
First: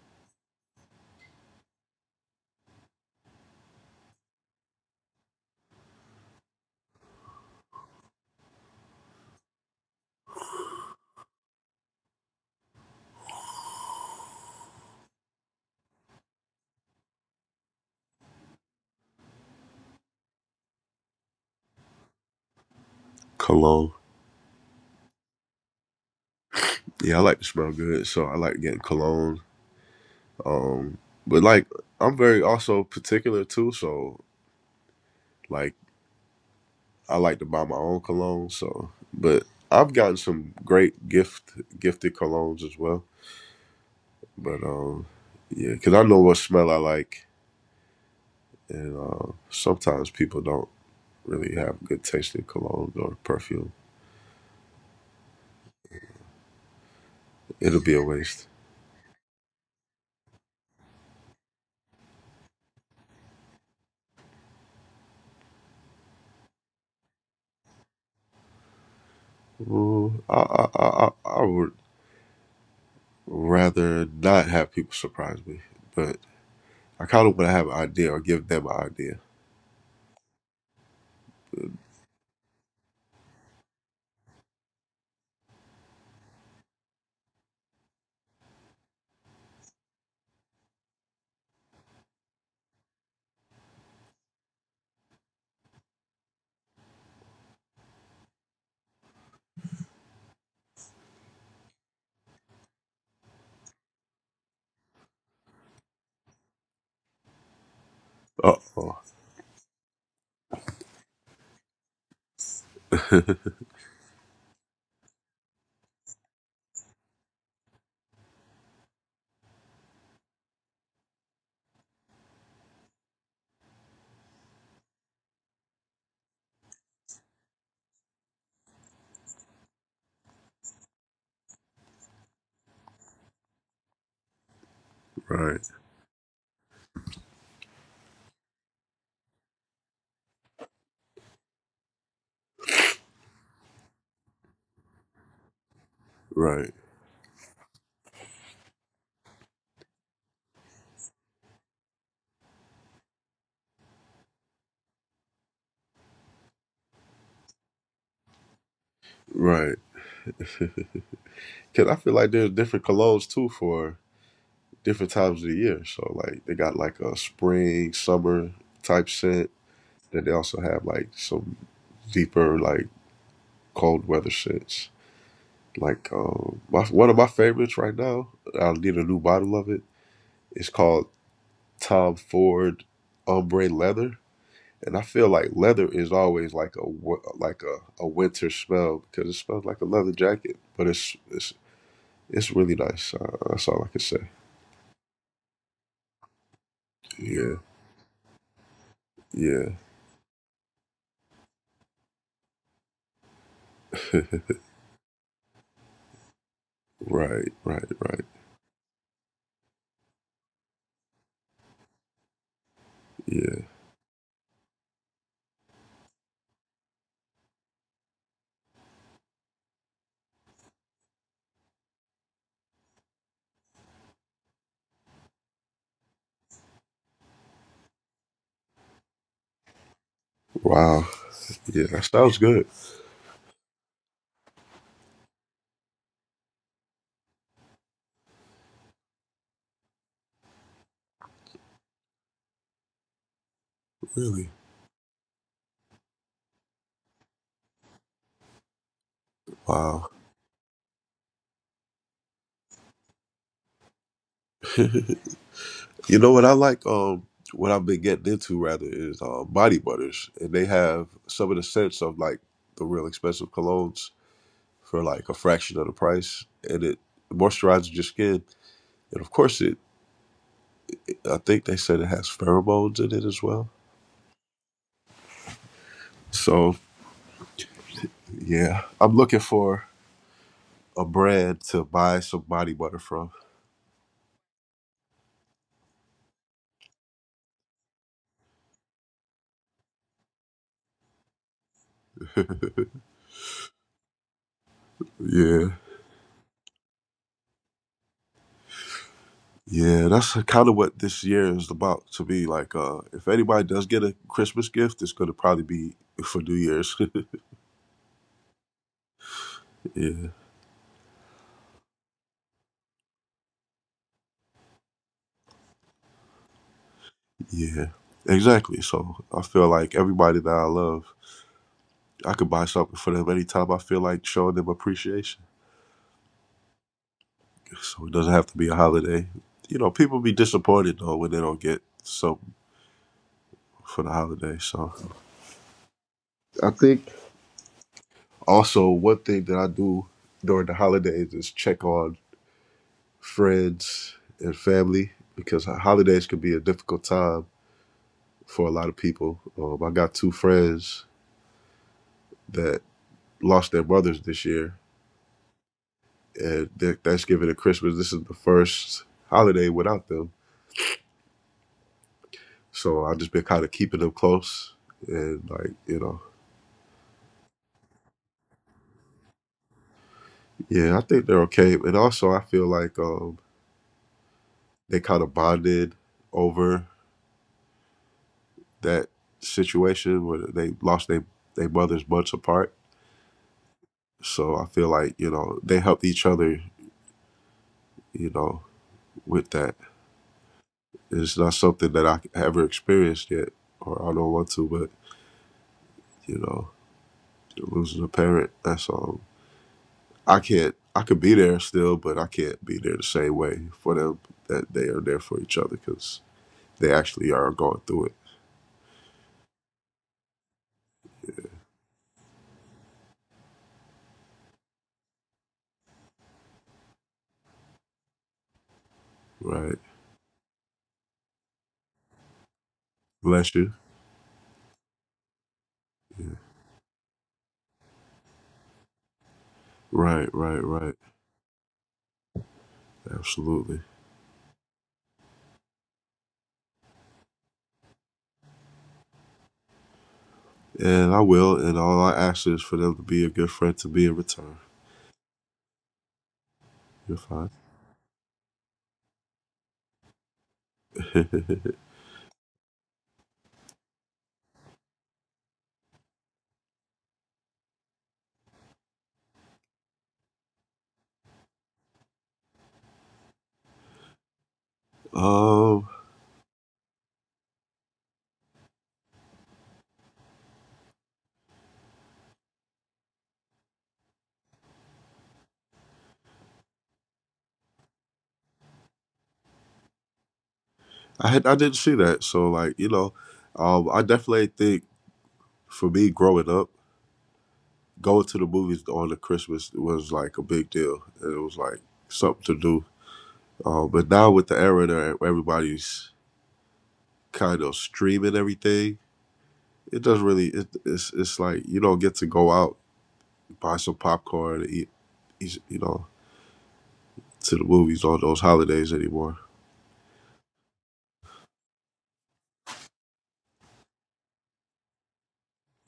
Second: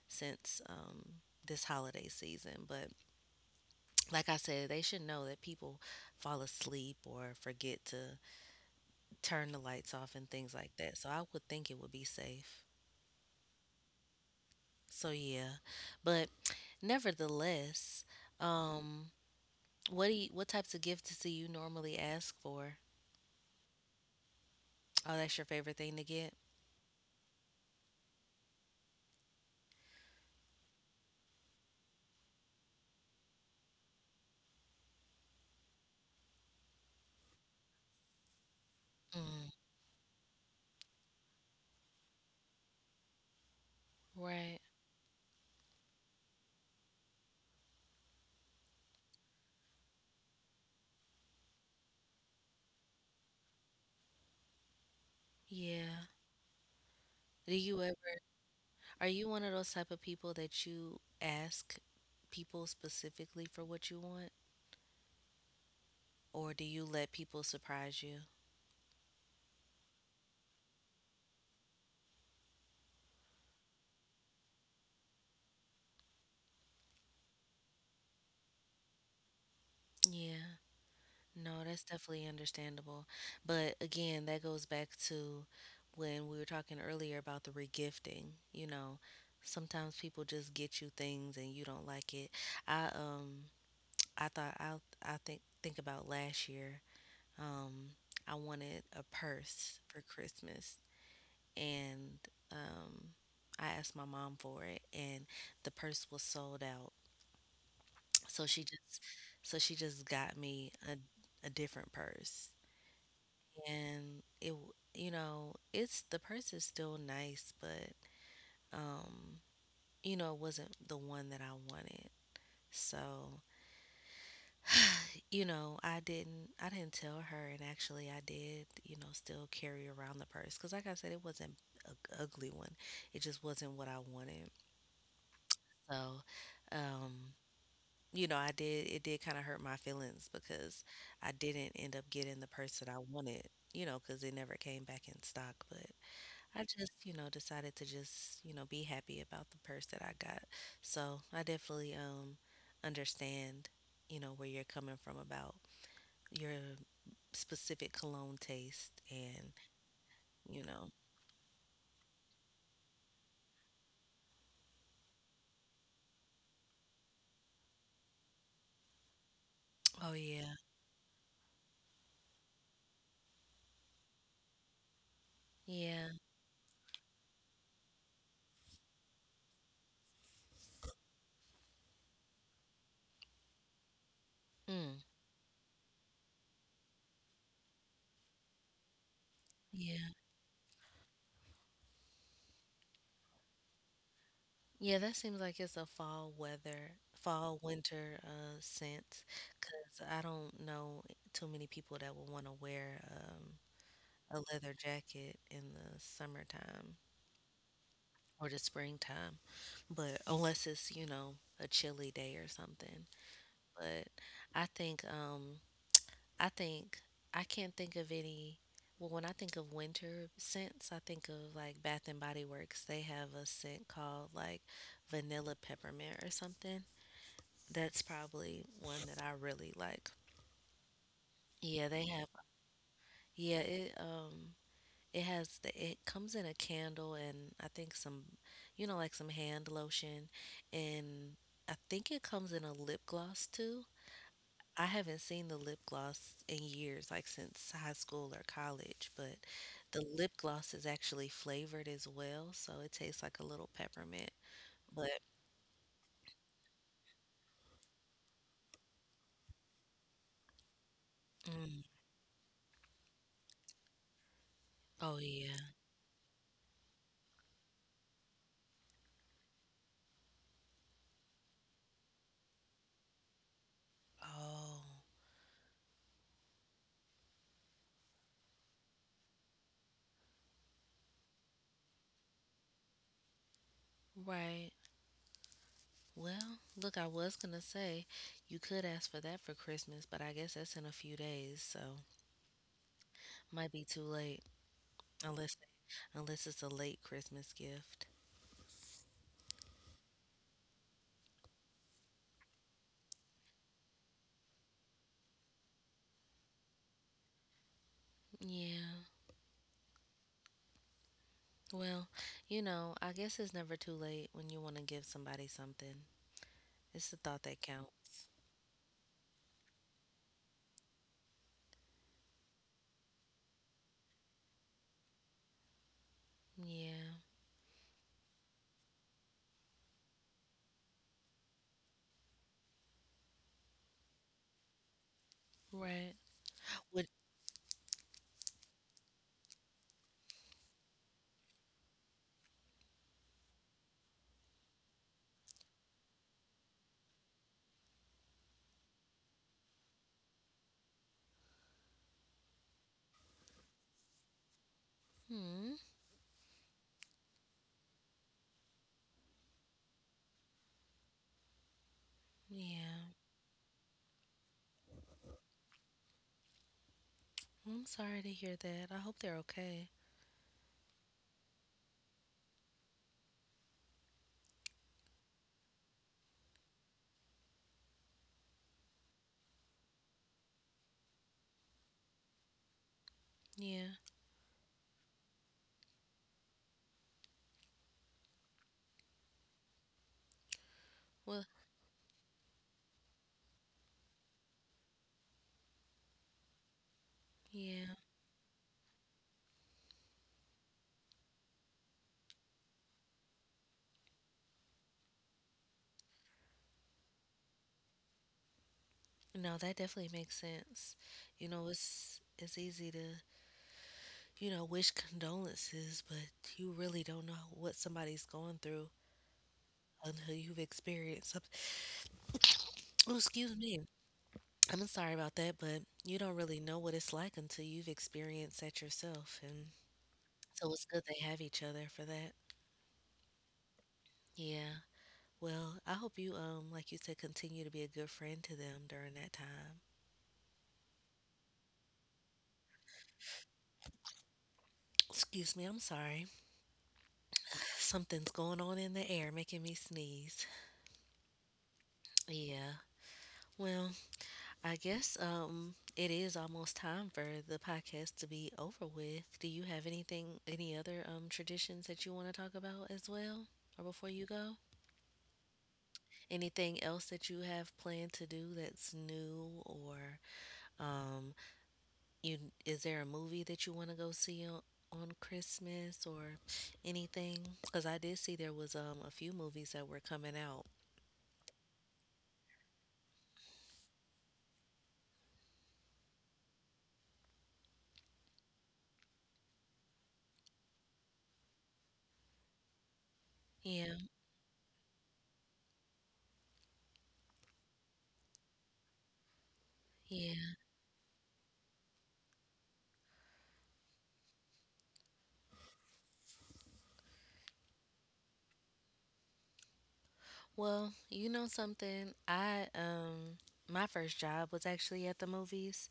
[SPEAKER 1] since this holiday season. But like I said, they should know that people fall asleep or forget to turn the lights off and things like that, so I would think it would be safe. So yeah, but nevertheless, um what types of gifts do you normally ask for?
[SPEAKER 2] Cologne.
[SPEAKER 1] Oh, that's your favorite thing to get?
[SPEAKER 2] Yeah, I like to smell good, so I like getting cologne. Um, but like, I'm very also particular too. Like, I like to buy my own cologne. So, but
[SPEAKER 1] Mm,
[SPEAKER 2] I've gotten some great gifted colognes as well.
[SPEAKER 1] right.
[SPEAKER 2] But yeah, because I know what smell I like, and sometimes people don't really have good tasting cologne or perfume.
[SPEAKER 1] Yeah. Do you
[SPEAKER 2] It'll be a
[SPEAKER 1] ever
[SPEAKER 2] waste.
[SPEAKER 1] are you one of those type of people that you ask people specifically for what you want? Or do you let people surprise you?
[SPEAKER 2] Ooh, I would rather not have people surprise me, but I kind of want to have an idea or give them an idea.
[SPEAKER 1] Yeah. No, that's definitely understandable. But again, that goes back to when we were talking earlier about the regifting. Sometimes people just get you things and you don't like it. I um I thought I think about last year. Um, I wanted a purse for Christmas, and um, I asked my mom for it, and the purse was sold out. So
[SPEAKER 2] Uh
[SPEAKER 1] she
[SPEAKER 2] oh,
[SPEAKER 1] just so she just got me a different purse, and it w- you know it's the purse is still nice, but um, it wasn't the one that I wanted. So, I didn't tell her, and actually I did, still carry around the purse cuz like I said it wasn't a ugly one. It just wasn't what I wanted.
[SPEAKER 2] right,
[SPEAKER 1] So, um, I did it did kind of hurt my feelings because I didn't end up getting the purse that I wanted, cuz it never came back in stock, but I
[SPEAKER 2] right,
[SPEAKER 1] just, decided to just, be happy about the purse that I got. So, I definitely understand, where you're coming from about your specific cologne taste, and
[SPEAKER 2] right.
[SPEAKER 1] you know
[SPEAKER 2] Because I feel like there's different colognes too for different times of the year. So like they got like a spring, summer type scent.
[SPEAKER 1] oh
[SPEAKER 2] Then they
[SPEAKER 1] yeah.
[SPEAKER 2] also have like some deeper like cold weather scents. Like
[SPEAKER 1] Yeah.
[SPEAKER 2] my, one of my favorites right now. I need a new bottle of it. It's called Tom Ford Ombre Leather, and
[SPEAKER 1] Mm,
[SPEAKER 2] I feel like leather is always like a a winter smell because it smells like a
[SPEAKER 1] yeah.
[SPEAKER 2] leather jacket. But it's really nice. That's all I can say.
[SPEAKER 1] Yeah, that seems like it's a
[SPEAKER 2] Yeah,
[SPEAKER 1] fall winter scent
[SPEAKER 2] yeah,
[SPEAKER 1] because I don't know too many people that would want to wear a leather jacket in the summertime
[SPEAKER 2] right, right, right.
[SPEAKER 1] or the springtime, but unless it's a chilly day or something.
[SPEAKER 2] Yeah.
[SPEAKER 1] But i think um I think I can't think of any. Well, when I think of winter scents, I think of like Bath and Body Works. They have a scent called like vanilla peppermint or something. That's probably one that I really like.
[SPEAKER 2] Wow.
[SPEAKER 1] Yeah,
[SPEAKER 2] Yeah,
[SPEAKER 1] they
[SPEAKER 2] that
[SPEAKER 1] have.
[SPEAKER 2] sounds good.
[SPEAKER 1] Yeah, it it has the it comes in a candle, and I think some, like some hand lotion, and I think it comes in a lip gloss too.
[SPEAKER 2] Really.
[SPEAKER 1] I haven't seen the lip gloss in years, like since high school or college, but the
[SPEAKER 2] Wow.
[SPEAKER 1] lip gloss is actually flavored as well, so it tastes like a little peppermint. But.
[SPEAKER 2] You know what I like? What I've been getting into rather is body butters, and they have some of the
[SPEAKER 1] Mm.
[SPEAKER 2] scents of like the real expensive colognes for
[SPEAKER 1] Oh
[SPEAKER 2] like a
[SPEAKER 1] yeah.
[SPEAKER 2] fraction of the price, and it moisturizes your skin. And of course, it. I think they said it has pheromones in it as well.
[SPEAKER 1] Oh,
[SPEAKER 2] So yeah, I'm looking for a brand to buy some body butter from.
[SPEAKER 1] right. Well, look, I was gonna say you could ask for that for Christmas, but I guess that's in a few days, so might be too late unless
[SPEAKER 2] Yeah.
[SPEAKER 1] unless it's a late Christmas gift.
[SPEAKER 2] Yeah, that's kind of what this year is about to be like. If anybody does get a Christmas gift, it's going to probably be for New Year's.
[SPEAKER 1] Yeah.
[SPEAKER 2] yeah.
[SPEAKER 1] Well, I guess it's never too late when you want to give somebody something. It's the thought that
[SPEAKER 2] Yeah,
[SPEAKER 1] counts.
[SPEAKER 2] exactly. So I feel like everybody that I love, I could buy something for them anytime I feel like showing them appreciation.
[SPEAKER 1] Yeah.
[SPEAKER 2] So it doesn't have to be a holiday. You know, people be disappointed though when they don't get something for the holiday. So
[SPEAKER 1] Right.
[SPEAKER 2] I
[SPEAKER 1] Would.
[SPEAKER 2] think also one thing that I do during the holidays is check on friends and family because holidays can be a difficult time for a lot of people. I got two friends that lost their mothers this year
[SPEAKER 1] Hmm.
[SPEAKER 2] and Thanksgiving and Christmas. This is the first holiday without them, so
[SPEAKER 1] Yeah.
[SPEAKER 2] I've just been kind of keeping them close. And like you know,
[SPEAKER 1] Well, I'm sorry to hear that. I hope they're okay.
[SPEAKER 2] yeah, I think they're okay. And also, I feel like they kind of bonded over that situation where they lost their mothers months apart.
[SPEAKER 1] Yeah.
[SPEAKER 2] So I feel like you know they helped each other. You know, with that, it's
[SPEAKER 1] Well,
[SPEAKER 2] not something that I ever experienced yet, or I don't want to. But you know,
[SPEAKER 1] yeah.
[SPEAKER 2] losing a parent, that's all. I can't. I could be there still, but I can't be there the same way for them that they are there for each other because they actually are going through it.
[SPEAKER 1] No, that definitely makes sense. You know, it's easy to, wish condolences, but you really don't know what somebody's going through
[SPEAKER 2] Right.
[SPEAKER 1] until you've experienced something. Oh,
[SPEAKER 2] Bless
[SPEAKER 1] excuse
[SPEAKER 2] you.
[SPEAKER 1] me. I'm sorry about that, but you don't
[SPEAKER 2] Yeah.
[SPEAKER 1] really know what it's like until you've experienced that yourself. And
[SPEAKER 2] Right. Right.
[SPEAKER 1] so it's
[SPEAKER 2] Right.
[SPEAKER 1] good they have each other for that.
[SPEAKER 2] Absolutely.
[SPEAKER 1] Yeah. Well, I hope you, like you said, continue to be a good friend to them during that time.
[SPEAKER 2] And I will. And all I ask is for them to be a good friend to me in return.
[SPEAKER 1] Excuse me, I'm sorry.
[SPEAKER 2] You're fine.
[SPEAKER 1] Something's going on in the air making me sneeze. Yeah. Well, I guess it is almost time for the podcast to be over with. Do you have any other traditions that you want to talk about as well? Or before you go?
[SPEAKER 2] Um,
[SPEAKER 1] Anything else that you have planned to do that's new or um You is there a movie that you want to go see on Christmas or anything? Because I did see there was a few movies that were coming out.
[SPEAKER 2] I had I didn't see that, so like you know, I definitely think for me growing up, going to the movies on the Christmas was like a big deal, and it was like something to do.
[SPEAKER 1] Yeah,
[SPEAKER 2] But now with the era that everybody's kind of streaming everything, it doesn't really.
[SPEAKER 1] yeah.
[SPEAKER 2] It's it's like you don't get to go out buy some popcorn and eat you know to the movies on those holidays anymore.
[SPEAKER 1] Well, you know something? I My first job was actually at the movies,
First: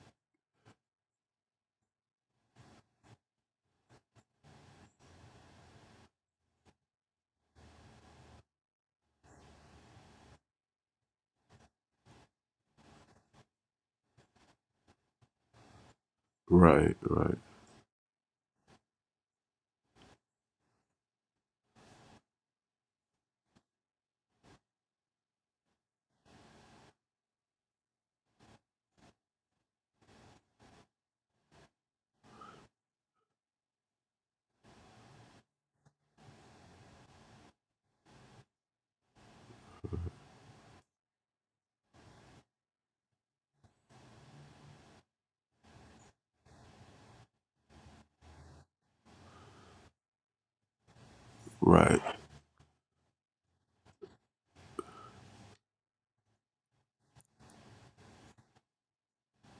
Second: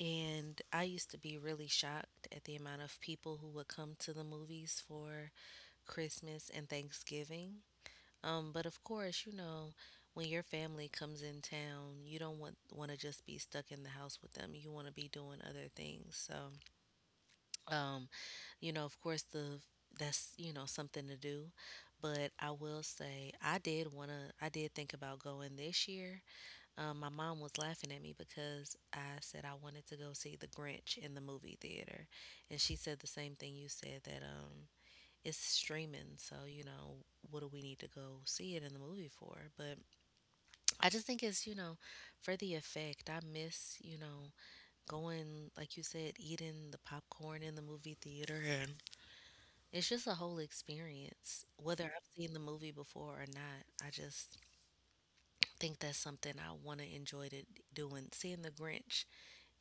[SPEAKER 1] and I used to be really shocked at the amount of people who would come to the movies for Christmas and Thanksgiving. But of course, you know, when your family comes in town, you don't want to just be stuck in the house with them. You want to be doing other things. So,
[SPEAKER 2] Right, right,
[SPEAKER 1] um, you know, of course, the that's something to do. But I will say, I did think about going this year. My mom was laughing at me because I said I wanted to go see The Grinch in the movie theater, and she said the same thing you said, that it's streaming. So you know, what do we need to go see it in the movie for? But I just think it's, you know, for the effect. I miss, you know, going, like you said, eating the popcorn in the movie theater. And it's just a whole experience, whether I've
[SPEAKER 2] right.
[SPEAKER 1] seen the movie before or not. I just think that's something I want to enjoy to doing, seeing the Grinch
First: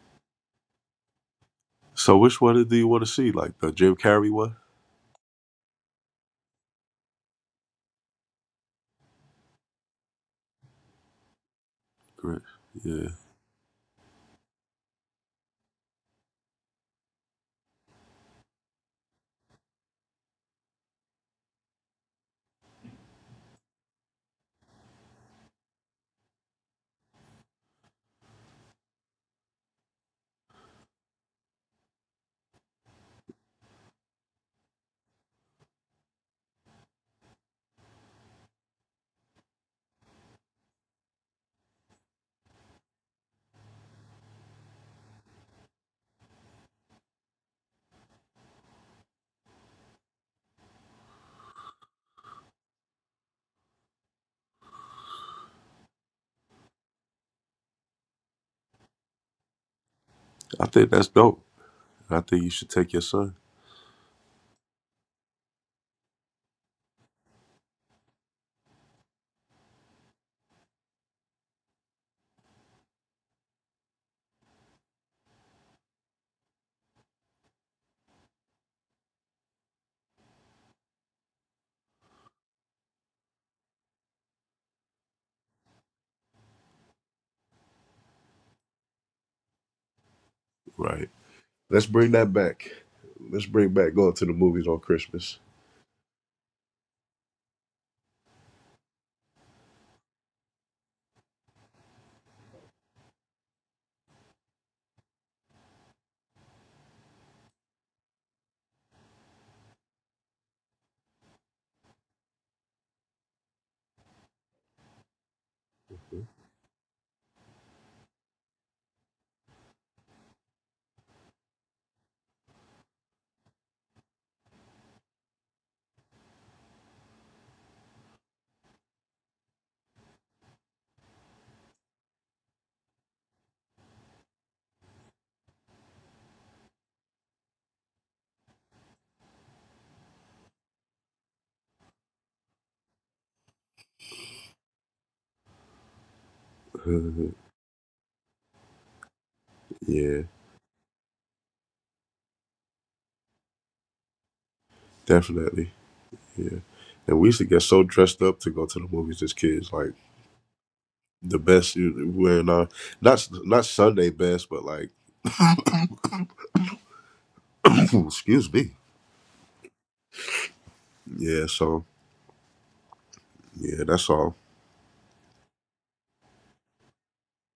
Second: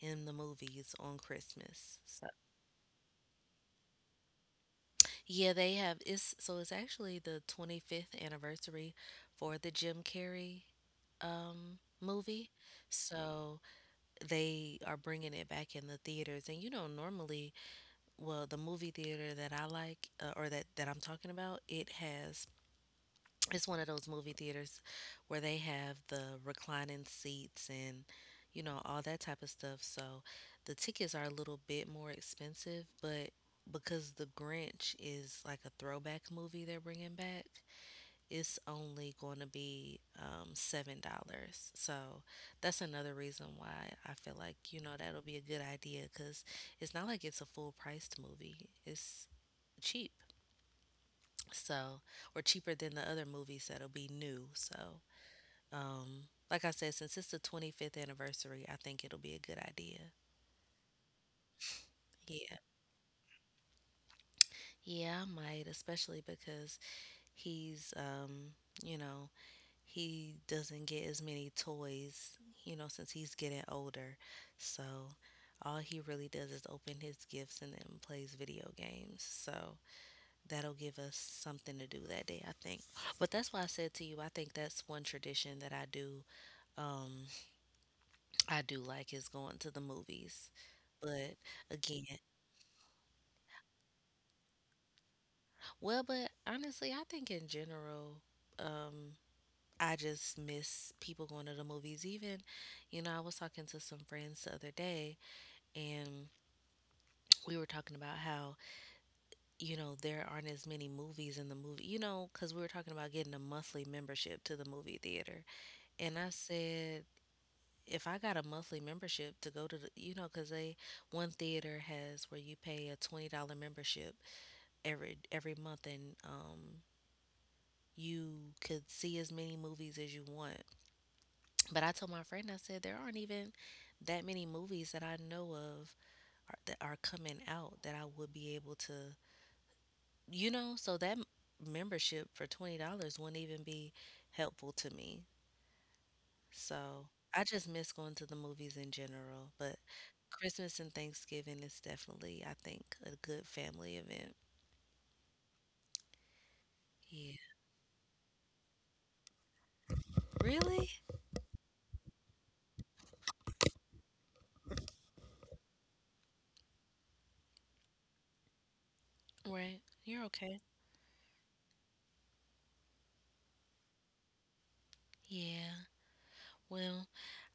[SPEAKER 1] in the movies on Christmas.
[SPEAKER 2] So
[SPEAKER 1] So,
[SPEAKER 2] which one do you want to see? Like the Jim Carrey one?
[SPEAKER 1] yeah, so it's actually the 25th anniversary for the Jim Carrey
[SPEAKER 2] Great.
[SPEAKER 1] movie.
[SPEAKER 2] Yeah,
[SPEAKER 1] So they are bringing it back in the theaters. And you know, normally, well, the movie theater that I like or that I'm talking about, it has it's one of those movie theaters where they have the reclining seats and you know all that type of stuff. So the tickets are a little bit more expensive, but because The Grinch is like a throwback movie they're bringing back, it's only going to be $7. So that's another reason why I feel like you know that'll be a good idea because it's not like it's a full priced movie. It's cheap, so or cheaper than the other movies that'll be new. So like I said, since it's the 25th anniversary, I think it'll be a good idea.
[SPEAKER 2] I think that's dope. I think you
[SPEAKER 1] Yeah.
[SPEAKER 2] should take your son.
[SPEAKER 1] Yeah, I might, especially because he's you know, he doesn't get as many toys, you know, since he's getting older. So all he really does is open his gifts and then plays video games. So that'll give us something to do that day, I think. But that's why I said to you, I think that's one tradition that um I do like is going to the movies.
[SPEAKER 2] Right.
[SPEAKER 1] But
[SPEAKER 2] Let's
[SPEAKER 1] again,
[SPEAKER 2] bring that back. Let's bring back going to the movies on Christmas.
[SPEAKER 1] well, but honestly, I think in general, um I just miss people going to the movies. Even, you know, I was talking to some friends the other day, and we were talking about how, you know, there aren't as many movies in the movie, you know, because we were talking about getting a monthly membership to the movie theater. And I said, if I got a monthly membership to go to the, you know, because they, one theater has where you pay a $20 membership every month, and you could see as many movies as you want. But I told my friend, I said, there aren't even that many movies that I know of that are coming out that I would be able to, you know, so that membership for $20 wouldn't even be helpful to me. So I just miss going to the movies in general. But
[SPEAKER 2] yeah,
[SPEAKER 1] Christmas and Thanksgiving is definitely, I think, a good family event.
[SPEAKER 2] definitely. Yeah. And we
[SPEAKER 1] Yeah.
[SPEAKER 2] used to get so dressed up to go to the movies as kids, like
[SPEAKER 1] Really?
[SPEAKER 2] the wearing our not Sunday best, but like excuse me.
[SPEAKER 1] Right. You're okay.
[SPEAKER 2] Yeah, so yeah, that's all.
[SPEAKER 1] Yeah. Well,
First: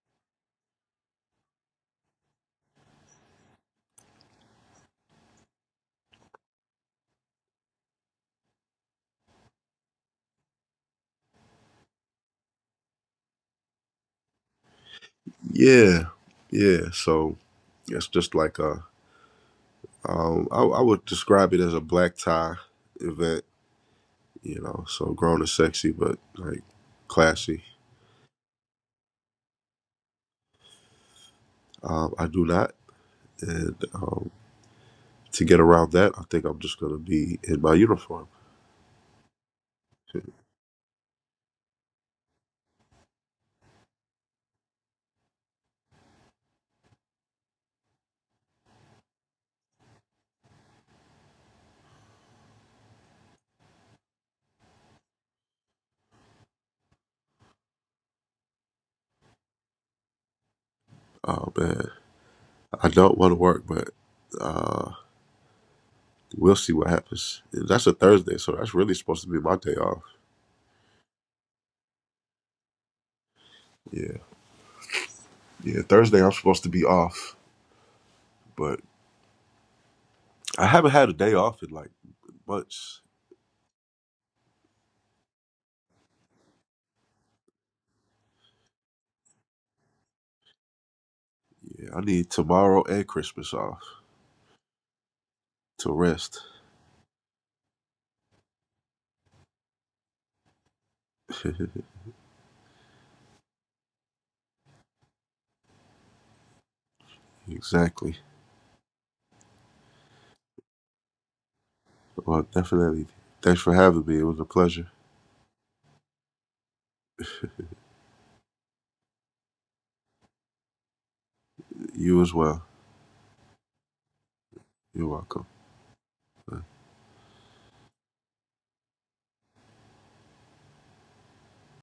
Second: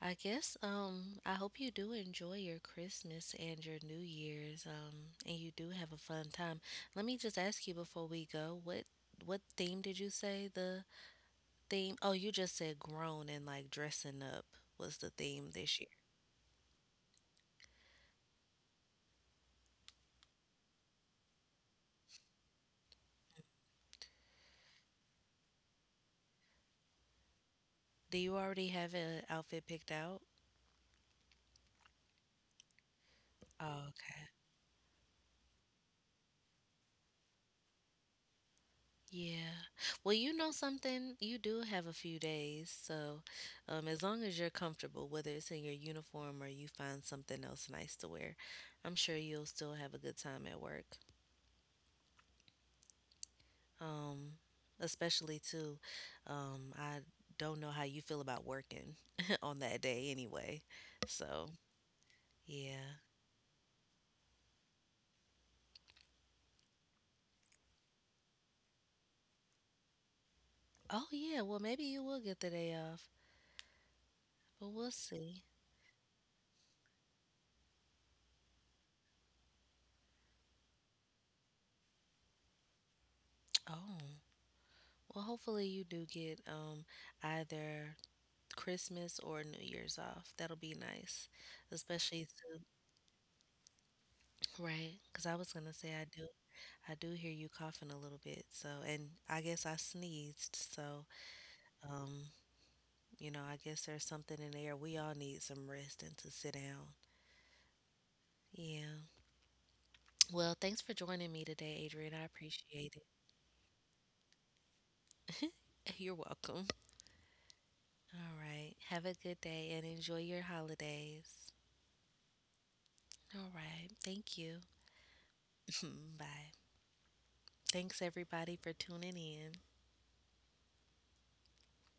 [SPEAKER 1] I guess I hope you do enjoy your Christmas and your New Year's and you do have a fun time. Let me just ask you before we go, what theme did you say the theme? Oh, you just said grown and like dressing up was the theme this year.
[SPEAKER 2] Yeah, yeah. So it's just like a I would describe it as a black tie event, you know. So grown and sexy, but like classy.
[SPEAKER 1] Do you already have an outfit picked out?
[SPEAKER 2] I do not, and
[SPEAKER 1] Oh, okay.
[SPEAKER 2] to get around that, I think I'm just gonna be in my uniform.
[SPEAKER 1] Yeah. Well, you know something? You do have a few days. So, as long as you're comfortable, whether it's in your uniform or you find something else nice to wear, I'm sure you'll still have a good time at work. Um, Especially too, I don't know how you feel about working on that day anyway. So,
[SPEAKER 2] And I
[SPEAKER 1] yeah.
[SPEAKER 2] don't want to work, but uh, we'll see what happens. That's a Thursday, so that's really supposed to be my day off.
[SPEAKER 1] Oh, yeah. Well, maybe you will get the day off,
[SPEAKER 2] Yeah,
[SPEAKER 1] but we'll see.
[SPEAKER 2] yeah. Thursday I'm supposed to be off, but I haven't had a day off in like months.
[SPEAKER 1] Oh. Well, hopefully you do get either Christmas or New Year's off. That'll be nice,
[SPEAKER 2] Yeah, I
[SPEAKER 1] especially
[SPEAKER 2] need
[SPEAKER 1] to
[SPEAKER 2] tomorrow and Christmas off
[SPEAKER 1] right, because I was gonna say
[SPEAKER 2] to rest.
[SPEAKER 1] I do hear you coughing a little bit. So, and I guess I sneezed. So, um, you know, I guess there's something in there. We all need some rest and to sit down.
[SPEAKER 2] Exactly.
[SPEAKER 1] Yeah. Well, thanks for joining me today, Adrian. I
[SPEAKER 2] Well,
[SPEAKER 1] appreciate
[SPEAKER 2] definitely.
[SPEAKER 1] it.
[SPEAKER 2] Thanks for having me. It was a pleasure.
[SPEAKER 1] You're welcome. All right. Have a good day and enjoy your holidays.
[SPEAKER 2] You as well.
[SPEAKER 1] All right. Thank you.
[SPEAKER 2] You're welcome.
[SPEAKER 1] Bye. Thanks, everybody, for tuning in.